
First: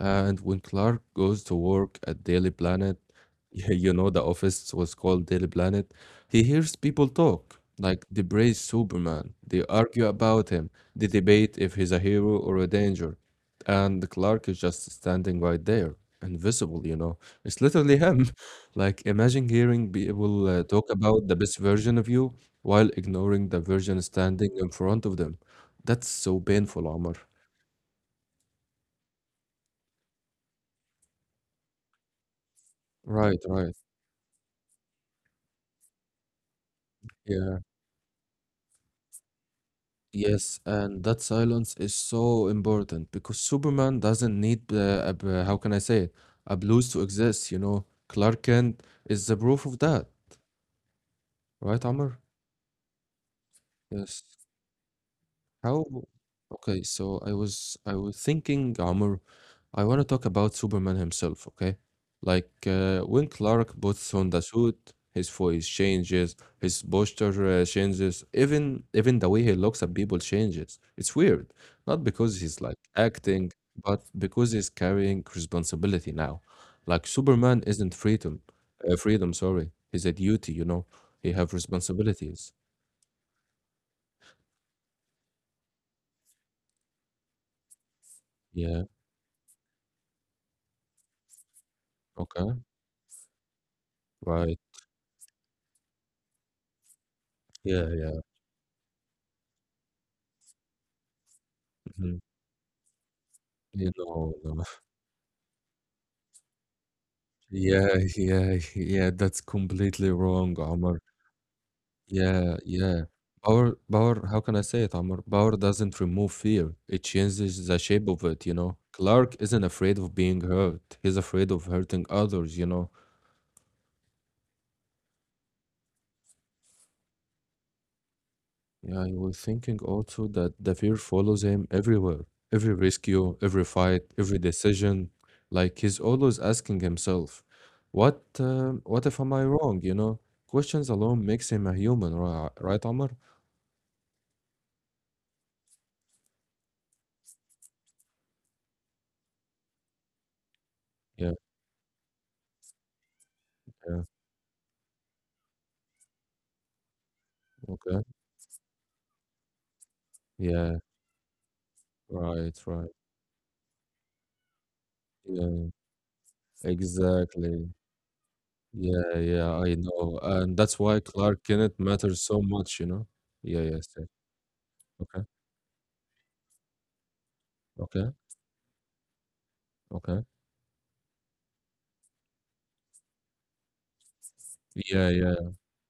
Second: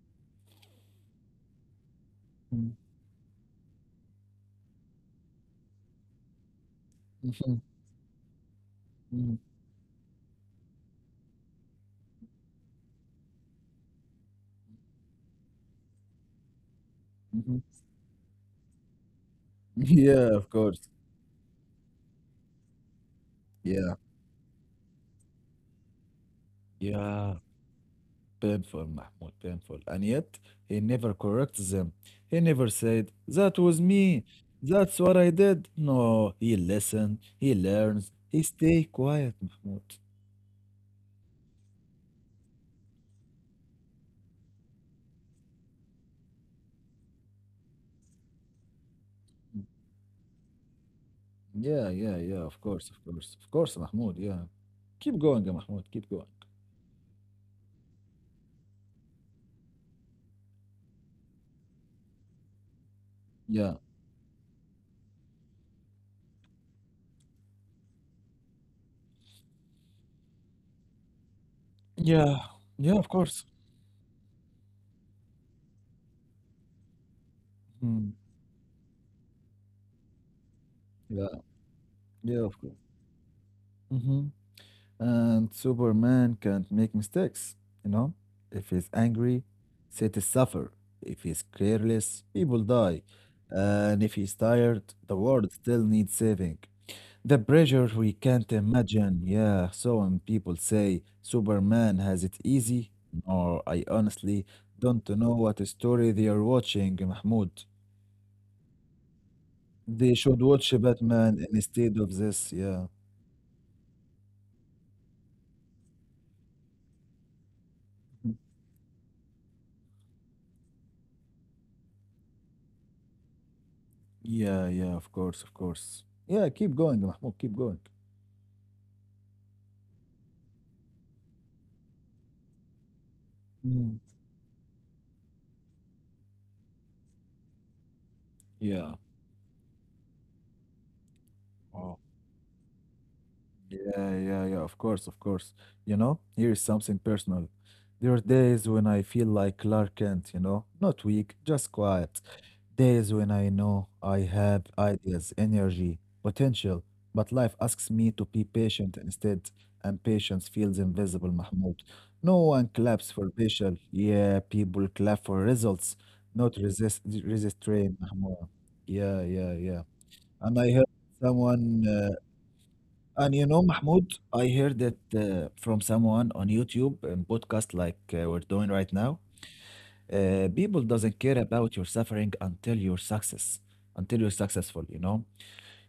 A: And when Clark goes to work at Daily
B: Mm,
A: Planet, you know, the office was called Daily Planet, he hears people talk,
B: mhm,
A: like they praise Superman,
B: mhm,
A: they argue about him, they debate if he's a hero or a danger. And Clark is just standing right there, invisible, you know. It's
B: mhm.
A: literally him. Like, imagine hearing
B: Yeah,
A: people
B: of course.
A: talk about the best version of you while ignoring the
B: Yeah.
A: version standing in front of them. That's so painful, Omar.
B: Yeah. Painful, Mahmoud, painful. And yet, he never corrects them. He never said,
A: Right,
B: that
A: right.
B: was me. That's what I did. No, he listens, he
A: Yeah.
B: learns, he stay quiet, Mahmoud.
A: Yes, and that silence is so important because Superman doesn't need, how can I say it, a blues to exist, you know. Clark Kent is the proof of that, right,
B: Yeah,
A: Amr?
B: yeah, yeah, of course, of course, of course, Mahmoud,
A: Yes.
B: yeah. Keep going,
A: How?
B: Mahmoud, keep going.
A: Okay, so I was thinking, Amr, I want to talk about Superman himself, okay? Like when
B: Yeah,
A: Clark puts on the suit, his voice changes, his posture changes, even the way he looks at people changes. It's weird, not
B: yeah,
A: because he's like
B: yeah, of course.
A: acting, but because he's carrying responsibility now. Like Superman isn't
B: Mm.
A: freedom, sorry. He's a duty, you know.
B: Yeah,
A: He have
B: yeah,
A: responsibilities.
B: of course. Mm-hmm. And Superman can't make mistakes, you know? If
A: Yeah,
B: he's angry, cities suffer. If he's careless,
A: okay,
B: people die. And if he's
A: right.
B: tired, the world still needs saving. The
A: Yeah,
B: pressure we
A: yeah.
B: can't imagine. Yeah, so when people say Superman
A: Mm-hmm.
B: has it easy, no, I
A: You know,
B: honestly
A: no.
B: don't know what story they are watching, Mahmoud.
A: Yeah, yeah, yeah, that's completely
B: They should
A: wrong,
B: watch
A: Omar.
B: Batman instead of this,
A: Yeah,
B: yeah.
A: yeah. Power, how can I say it, Omar? Power doesn't remove fear. It changes the shape of it, you know. Clark isn't afraid of being hurt. He's afraid of hurting others, you know.
B: Yeah, yeah, of course, of course. Yeah, keep going, Mahmoud, keep going.
A: Yeah, I was thinking also that the fear follows him everywhere, every rescue, every
B: Mm.
A: fight, every decision. Like he's always asking himself, "What? Uh,
B: Yeah.
A: what if am I wrong?" You know, questions alone makes him a
B: Wow.
A: human, right? Right, Omar?
B: Yeah, yeah, yeah, of course, of course. You know, here is something personal. There are days when I feel like Clark Kent, you know, not
A: Yeah.
B: weak, just quiet. Days when I know
A: Yeah.
B: I have ideas, energy, potential, but life asks
A: Okay.
B: me to be patient instead, and patience feels
A: Yeah.
B: invisible, Mahmoud. No
A: Right.
B: one
A: Right.
B: claps for patience. Yeah, people clap for
A: Yeah.
B: results, not resist
A: Exactly.
B: restraint, Mahmoud.
A: Yeah.
B: Yeah, yeah,
A: Yeah. I
B: yeah.
A: know, and
B: And I
A: that's
B: heard
A: why Clark Kent
B: someone, uh,
A: matters so much. You know.
B: and you know,
A: Yeah. Yes, yes.
B: Mahmoud, I heard it
A: Okay.
B: from someone on YouTube and podcast like
A: Okay.
B: we're doing right now.
A: Okay.
B: People doesn't care about your suffering until until you're successful, you
A: Yeah.
B: know.
A: Yeah.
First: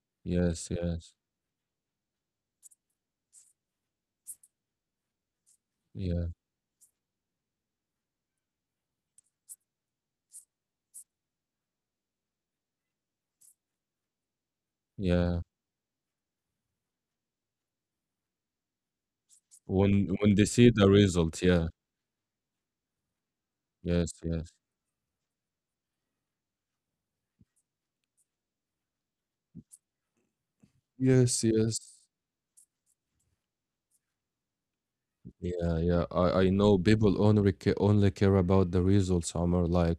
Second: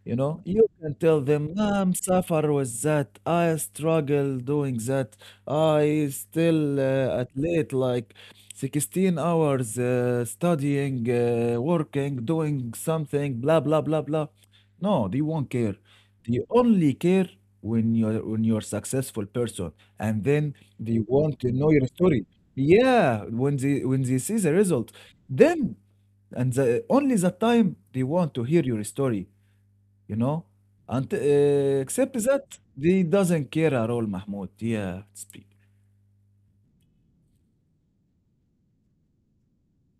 B: You know, you
A: Yes.
B: can
A: Yes.
B: tell them, I'm suffer with that. I struggle doing that. I
A: Yeah.
B: still at late like 16 hours studying, working, doing something, blah, blah, blah, blah. No, they
A: Yeah.
B: won't care. They only care when you're successful person,
A: When
B: and
A: they
B: then
A: see the
B: they want
A: result,
B: to
A: yeah.
B: know your story. Yeah, when
A: Yes,
B: they see the
A: yes.
B: result, then and only the time they want to hear your story, you know, and
A: Yes, yes.
B: except that they doesn't care at all, Mahmoud. Yeah, speak.
A: Yeah, yeah. I know people only care about the results, Omar. Like,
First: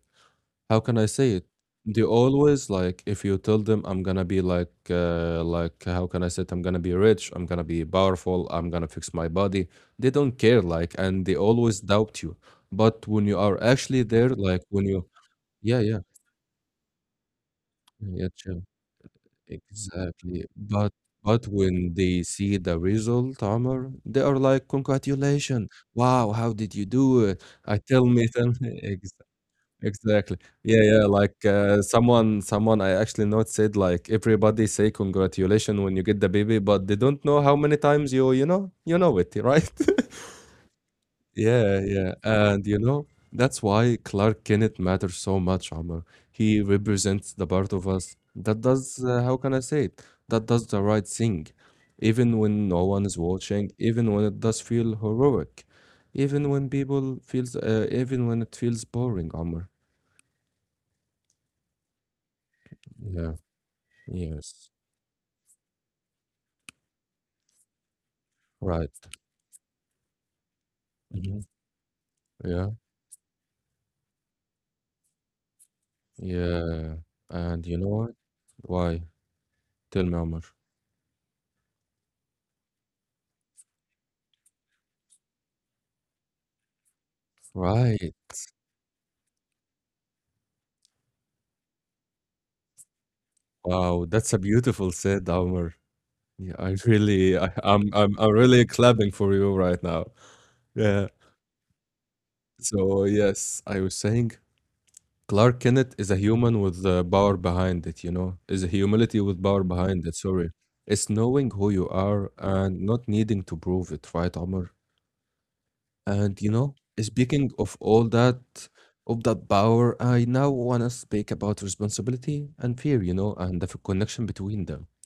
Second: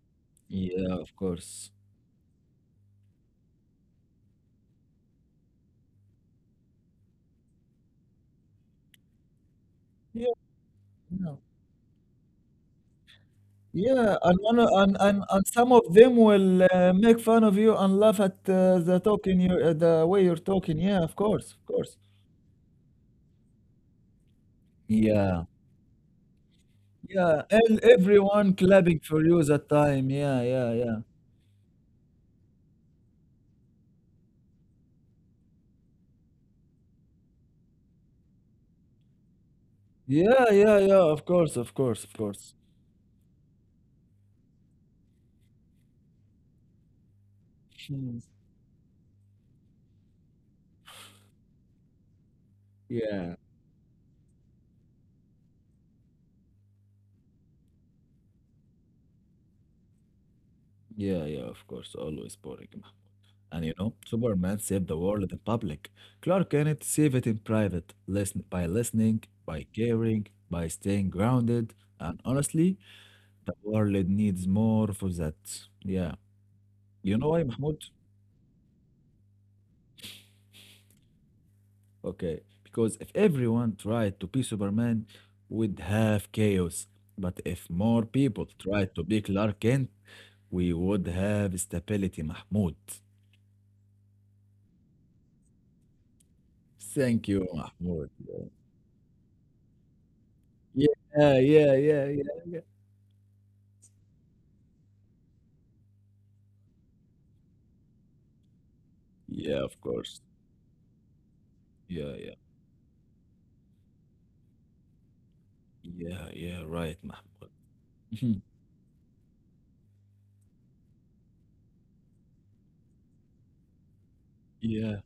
A: how
B: Yeah,
A: can I
B: of
A: say it?
B: course.
A: They always like if you tell them I'm gonna be like how can I say it? I'm gonna be rich, I'm gonna be powerful, I'm gonna fix my body. They
B: Yeah,
A: don't care, like, and
B: yeah,
A: they always doubt you. But when you are actually
B: yeah,
A: there,
B: and one
A: like
B: o-
A: when you
B: and some
A: yeah,
B: of
A: yeah,
B: them will make fun of you and laugh
A: yeah,
B: at
A: chill.
B: the way you're
A: Exactly.
B: talking. Yeah, of
A: But
B: course, of
A: when
B: course.
A: they see the result, Omar, they are like,
B: Yeah.
A: "Congratulations. Wow, how did you do it?"
B: Yeah,
A: I
B: and
A: tell me them
B: everyone clapping
A: ex
B: for you that time.
A: exactly.
B: Yeah, yeah,
A: Yeah,
B: yeah.
A: yeah, like, someone I actually not said, like, everybody say congratulations when you get the baby, but they don't know how many times you know it, right?
B: Yeah, yeah, yeah, of course, of
A: Yeah,
B: course, of
A: yeah.
B: course.
A: And you know, that's why Clark Kent matters so much, Omar. He represents the part of us
B: Hmm.
A: that does, how can I say it? That does the right thing, even when no one is
B: Yeah.
A: watching, even when it does feel heroic, even when it feels boring, Omar.
B: Yeah, yeah, of course. Always boring.
A: Yeah,
B: And you know, Superman
A: yes,
B: saved the world in public. Clark Kent saved it in private, listen, by
A: right.
B: listening, by caring, by staying
A: hmm
B: grounded. And
A: Yeah,
B: honestly, the world needs more for that. Yeah.
A: yeah.
B: You know why,
A: And you
B: Mahmoud?
A: know what? Why? Tell me, Omar.
B: Okay. Because if everyone tried to be Superman, we'd have chaos. But if more
A: Right.
B: people tried to be Clark Kent, we would have stability, Mahmoud.
A: Wow, that's a beautiful said, Omar. Yeah, I
B: Thank
A: really,
B: you, Mahmoud.
A: I'm really clapping for you right now.
B: Yeah,
A: Yeah.
B: yeah, yeah, yeah, yeah.
A: So yes, I was saying Clark Kent is a human with the power behind it. You know, is a humility with
B: Yeah,
A: power
B: of
A: behind it.
B: course.
A: Sorry, it's knowing who you
B: Yeah, yeah,
A: are and not needing to prove it, right, Omar?
B: yeah,
A: And you
B: yeah,
A: know,
B: right, Mahmoud.
A: speaking of all that,
B: Mhm.
A: of that power, I now wanna speak about responsibility and fear. You know, and the connection between them.
B: Yeah,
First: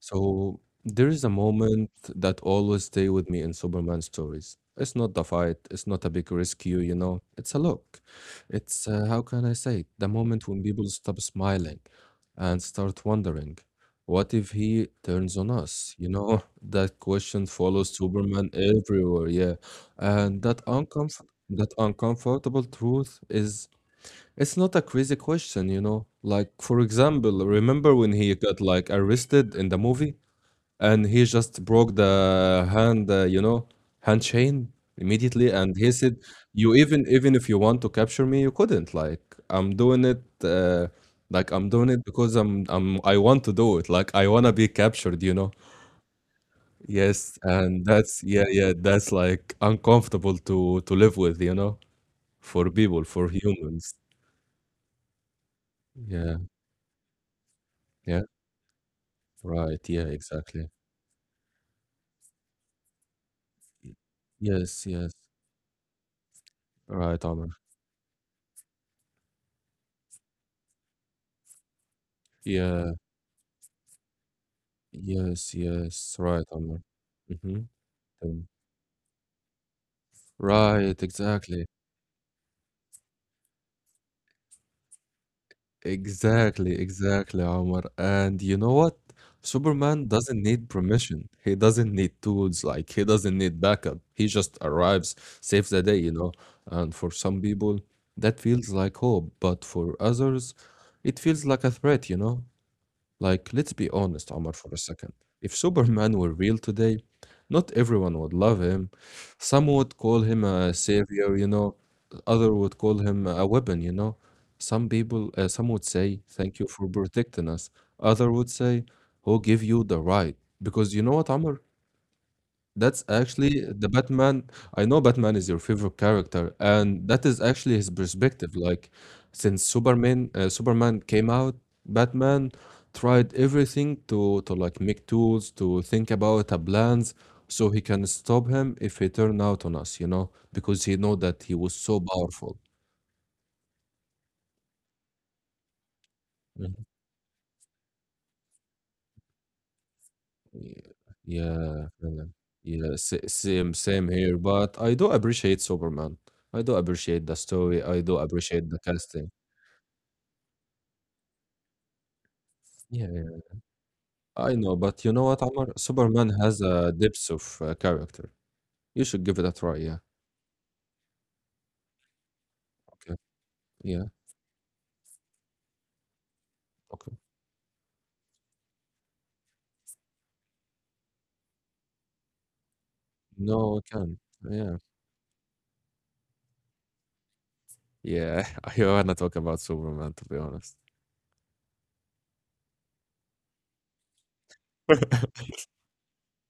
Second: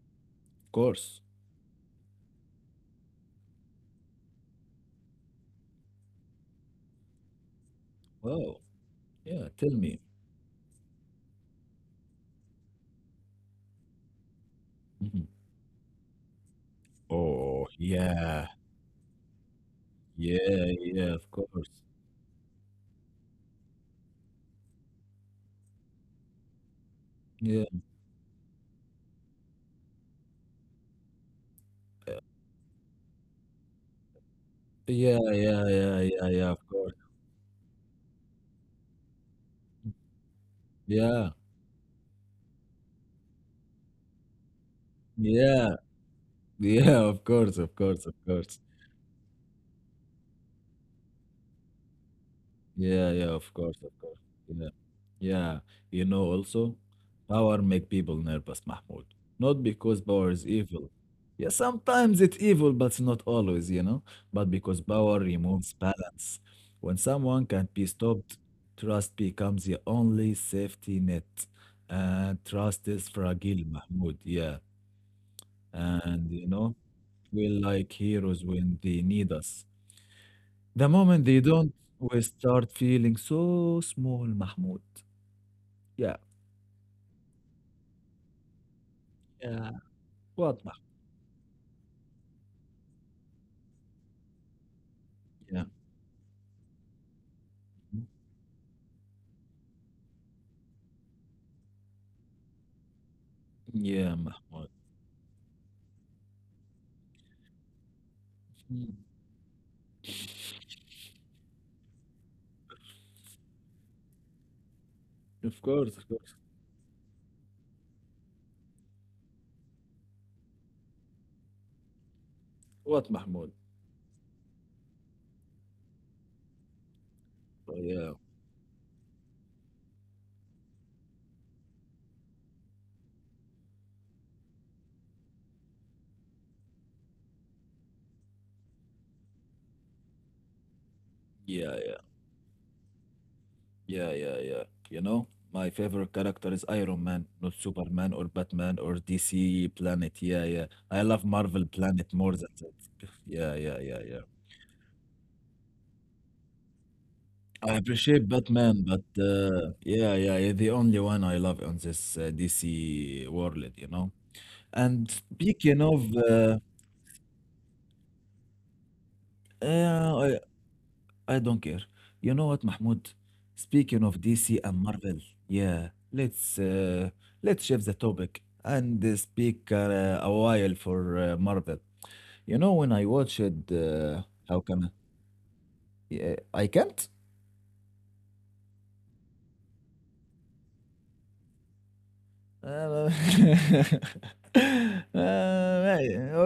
A: So
B: of
A: there
B: course.
A: is a moment that always stay with me in Superman stories. It's not the fight, it's not a big rescue, you know. It's a look.
B: Wow.
A: It's how can
B: Yeah,
A: I
B: tell
A: say it?
B: me.
A: The moment when people stop smiling and start wondering, what if he
B: Mhm.
A: turns on us? You know, that question
B: Oh,
A: follows
B: yeah,
A: Superman everywhere, yeah.
B: yeah,
A: And
B: yeah, of course.
A: that uncomfortable truth is it's not a crazy question, you know. Like for example,
B: Yeah,
A: remember when he got like arrested in the movie? And he just broke the hand, you know, hand chain
B: yeah,
A: immediately.
B: yeah,
A: And he
B: yeah,
A: said,
B: yeah, yeah, of
A: "You
B: course.
A: even if you want to capture me, you couldn't. Like I'm doing it,
B: Yeah,
A: like I'm doing it because I want to do it. Like I wanna be captured, you know."
B: yeah, yeah, of
A: Yes,
B: course, of
A: and
B: course, of
A: that's
B: course.
A: that's like uncomfortable to live with, you know, for people,
B: Yeah, yeah,
A: for
B: of course, of
A: humans.
B: course. Yeah. Yeah. You know,
A: Yeah,
B: also, power make people
A: yeah,
B: nervous, Mahmoud. Not
A: right,
B: because
A: yeah,
B: power is
A: exactly.
B: evil. Yeah, sometimes it's evil, but not always, you know. But because
A: Yes, yes,
B: power removes balance. When
A: right,
B: someone
A: Omar.
B: can be stopped, trust becomes the only safety net. And trust
A: Yeah.
B: is fragile, Mahmoud. Yeah.
A: Yes, yes,
B: And
A: right,
B: you know,
A: Omar.
B: we're
A: Hmm.
B: like heroes when they need us. The
A: Right,
B: moment they
A: exactly.
B: don't, we start feeling so small, Mahmoud. Yeah.
A: Exactly, exactly, Omar. And you know what?
B: Yeah.
A: Superman doesn't
B: What,
A: need
B: Mahmoud?
A: permission. He doesn't need tools. Like, he doesn't need backup. He just arrives,
B: Yeah.
A: saves the day, you know? And for some people,
B: Mhm.
A: that feels like hope. But for others, it feels like a threat, you know? Like, let's be
B: Yeah,
A: honest, Omar, for
B: Mahmoud.
A: a second. If Superman were real today, not everyone would love him.
B: Mm.
A: Some would call him a savior, you know. Other would call him a weapon, you know.
B: Of
A: Some would
B: course, of
A: say,
B: course.
A: "Thank you for protecting us." Other would say, "Who give you the right?" Because you know what, Omar? That's
B: What, Mahmoud?
A: actually the Batman. I know Batman is your favorite character, and that is
B: Oh,
A: actually his
B: yeah.
A: perspective. Like, since Superman came out, Batman tried everything to like make tools to think about a plans so he can stop him if he turn out on us. You know, because he know that he was
B: Yeah,
A: so
B: yeah.
A: powerful.
B: Yeah, yeah, yeah. You know, my favorite character is
A: Mhm.
B: Iron Man, not Superman or Batman or DC Planet. Yeah, yeah.
A: Yeah,
B: I love Marvel
A: yeah,
B: Planet
A: fعلا.
B: more than that. Yeah,
A: Same,
B: yeah, yeah,
A: same
B: yeah.
A: here. But I do appreciate Superman. I do appreciate the
B: I
A: story. I do
B: appreciate
A: appreciate the
B: Batman, but
A: casting.
B: yeah, yeah, yeah, the only one I love on this DC
A: Yeah,
B: world, you know?
A: I know, but you
B: And
A: know what, Amar?
B: speaking of,
A: Superman has a depth of character. You should give it a try. Yeah.
B: uh, I, I don't care. You know what, Mahmoud?
A: Okay. Yeah.
B: Speaking of DC and Marvel, yeah,
A: Okay.
B: let's shift the topic and speak a while for Marvel. You know, when I watched,
A: No, I can.
B: how
A: Yeah.
B: can I? Yeah, I can't.
A: Yeah. I wanna talk about Superman to be honest.
B: Uh, uh,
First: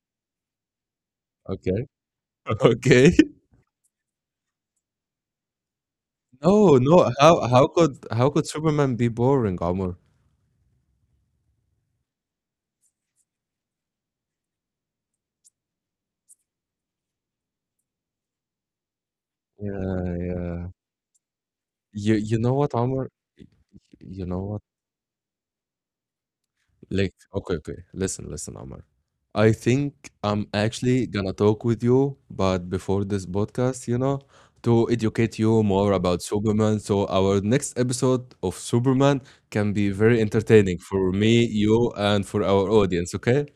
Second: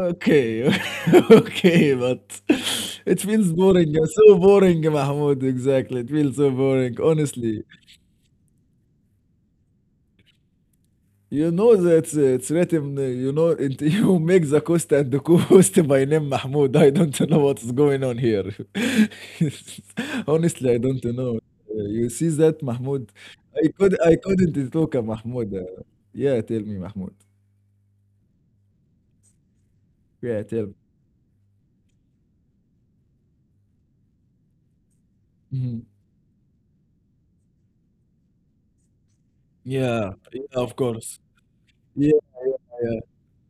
B: okay,
A: Okay.
B: okay, but
A: Okay.
B: it feels boring. So boring, Mahmoud. Exactly, it feels so
A: No,
B: boring.
A: no. How
B: Honestly.
A: how could how could Superman be boring, Amar?
B: You know that it's written, you know, it, you make the coast and the coast by name Mahmoud. I don't know what's going on here.
A: Yeah, yeah.
B: Honestly, I don't know. You
A: You
B: see
A: you know
B: that,
A: what, Amar?
B: Mahmoud?
A: Y- You know
B: I
A: what?
B: couldn't talk Mahmoud. Yeah, tell me,
A: Like,
B: Mahmoud.
A: okay, okay. Listen, listen, Amar. I think I'm
B: Yeah, tell me.
A: actually gonna talk with you, but before this podcast, you know, to educate you more
B: Mhm.
A: about Superman. So our next episode of Superman can be very
B: Yeah, yeah,
A: entertaining
B: of
A: for
B: course.
A: me, you,
B: Yeah,
A: and for our
B: yeah,
A: audience, okay?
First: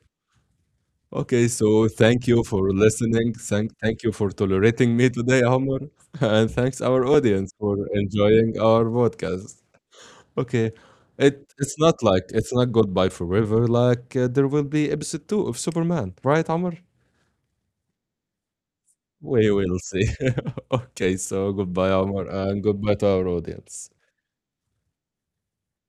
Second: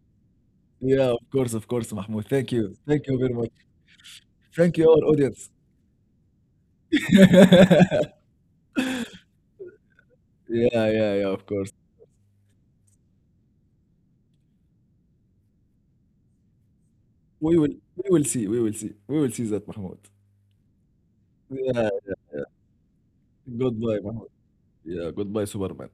B: yeah,
A: Okay,
B: of
A: so
B: course, Mahmoud.
A: thank you
B: Thank
A: for
B: you. Thank you very
A: listening.
B: much.
A: Thank you for
B: Thank you,
A: tolerating
B: our
A: me today,
B: audience.
A: Amar. And thanks our audience for enjoying our podcast. Okay.
B: Yeah, yeah, yeah,
A: It
B: of course.
A: it's not like it's not goodbye forever, like, there will be episode 2 of Superman, right, Amr?
B: We will see. We will see. We will see
A: We
B: that,
A: will
B: Mahmoud.
A: see. Okay, so
B: Yeah,
A: goodbye, Amr, and goodbye to our audience.
B: goodbye, Mahmoud. Yeah, goodbye, Superman.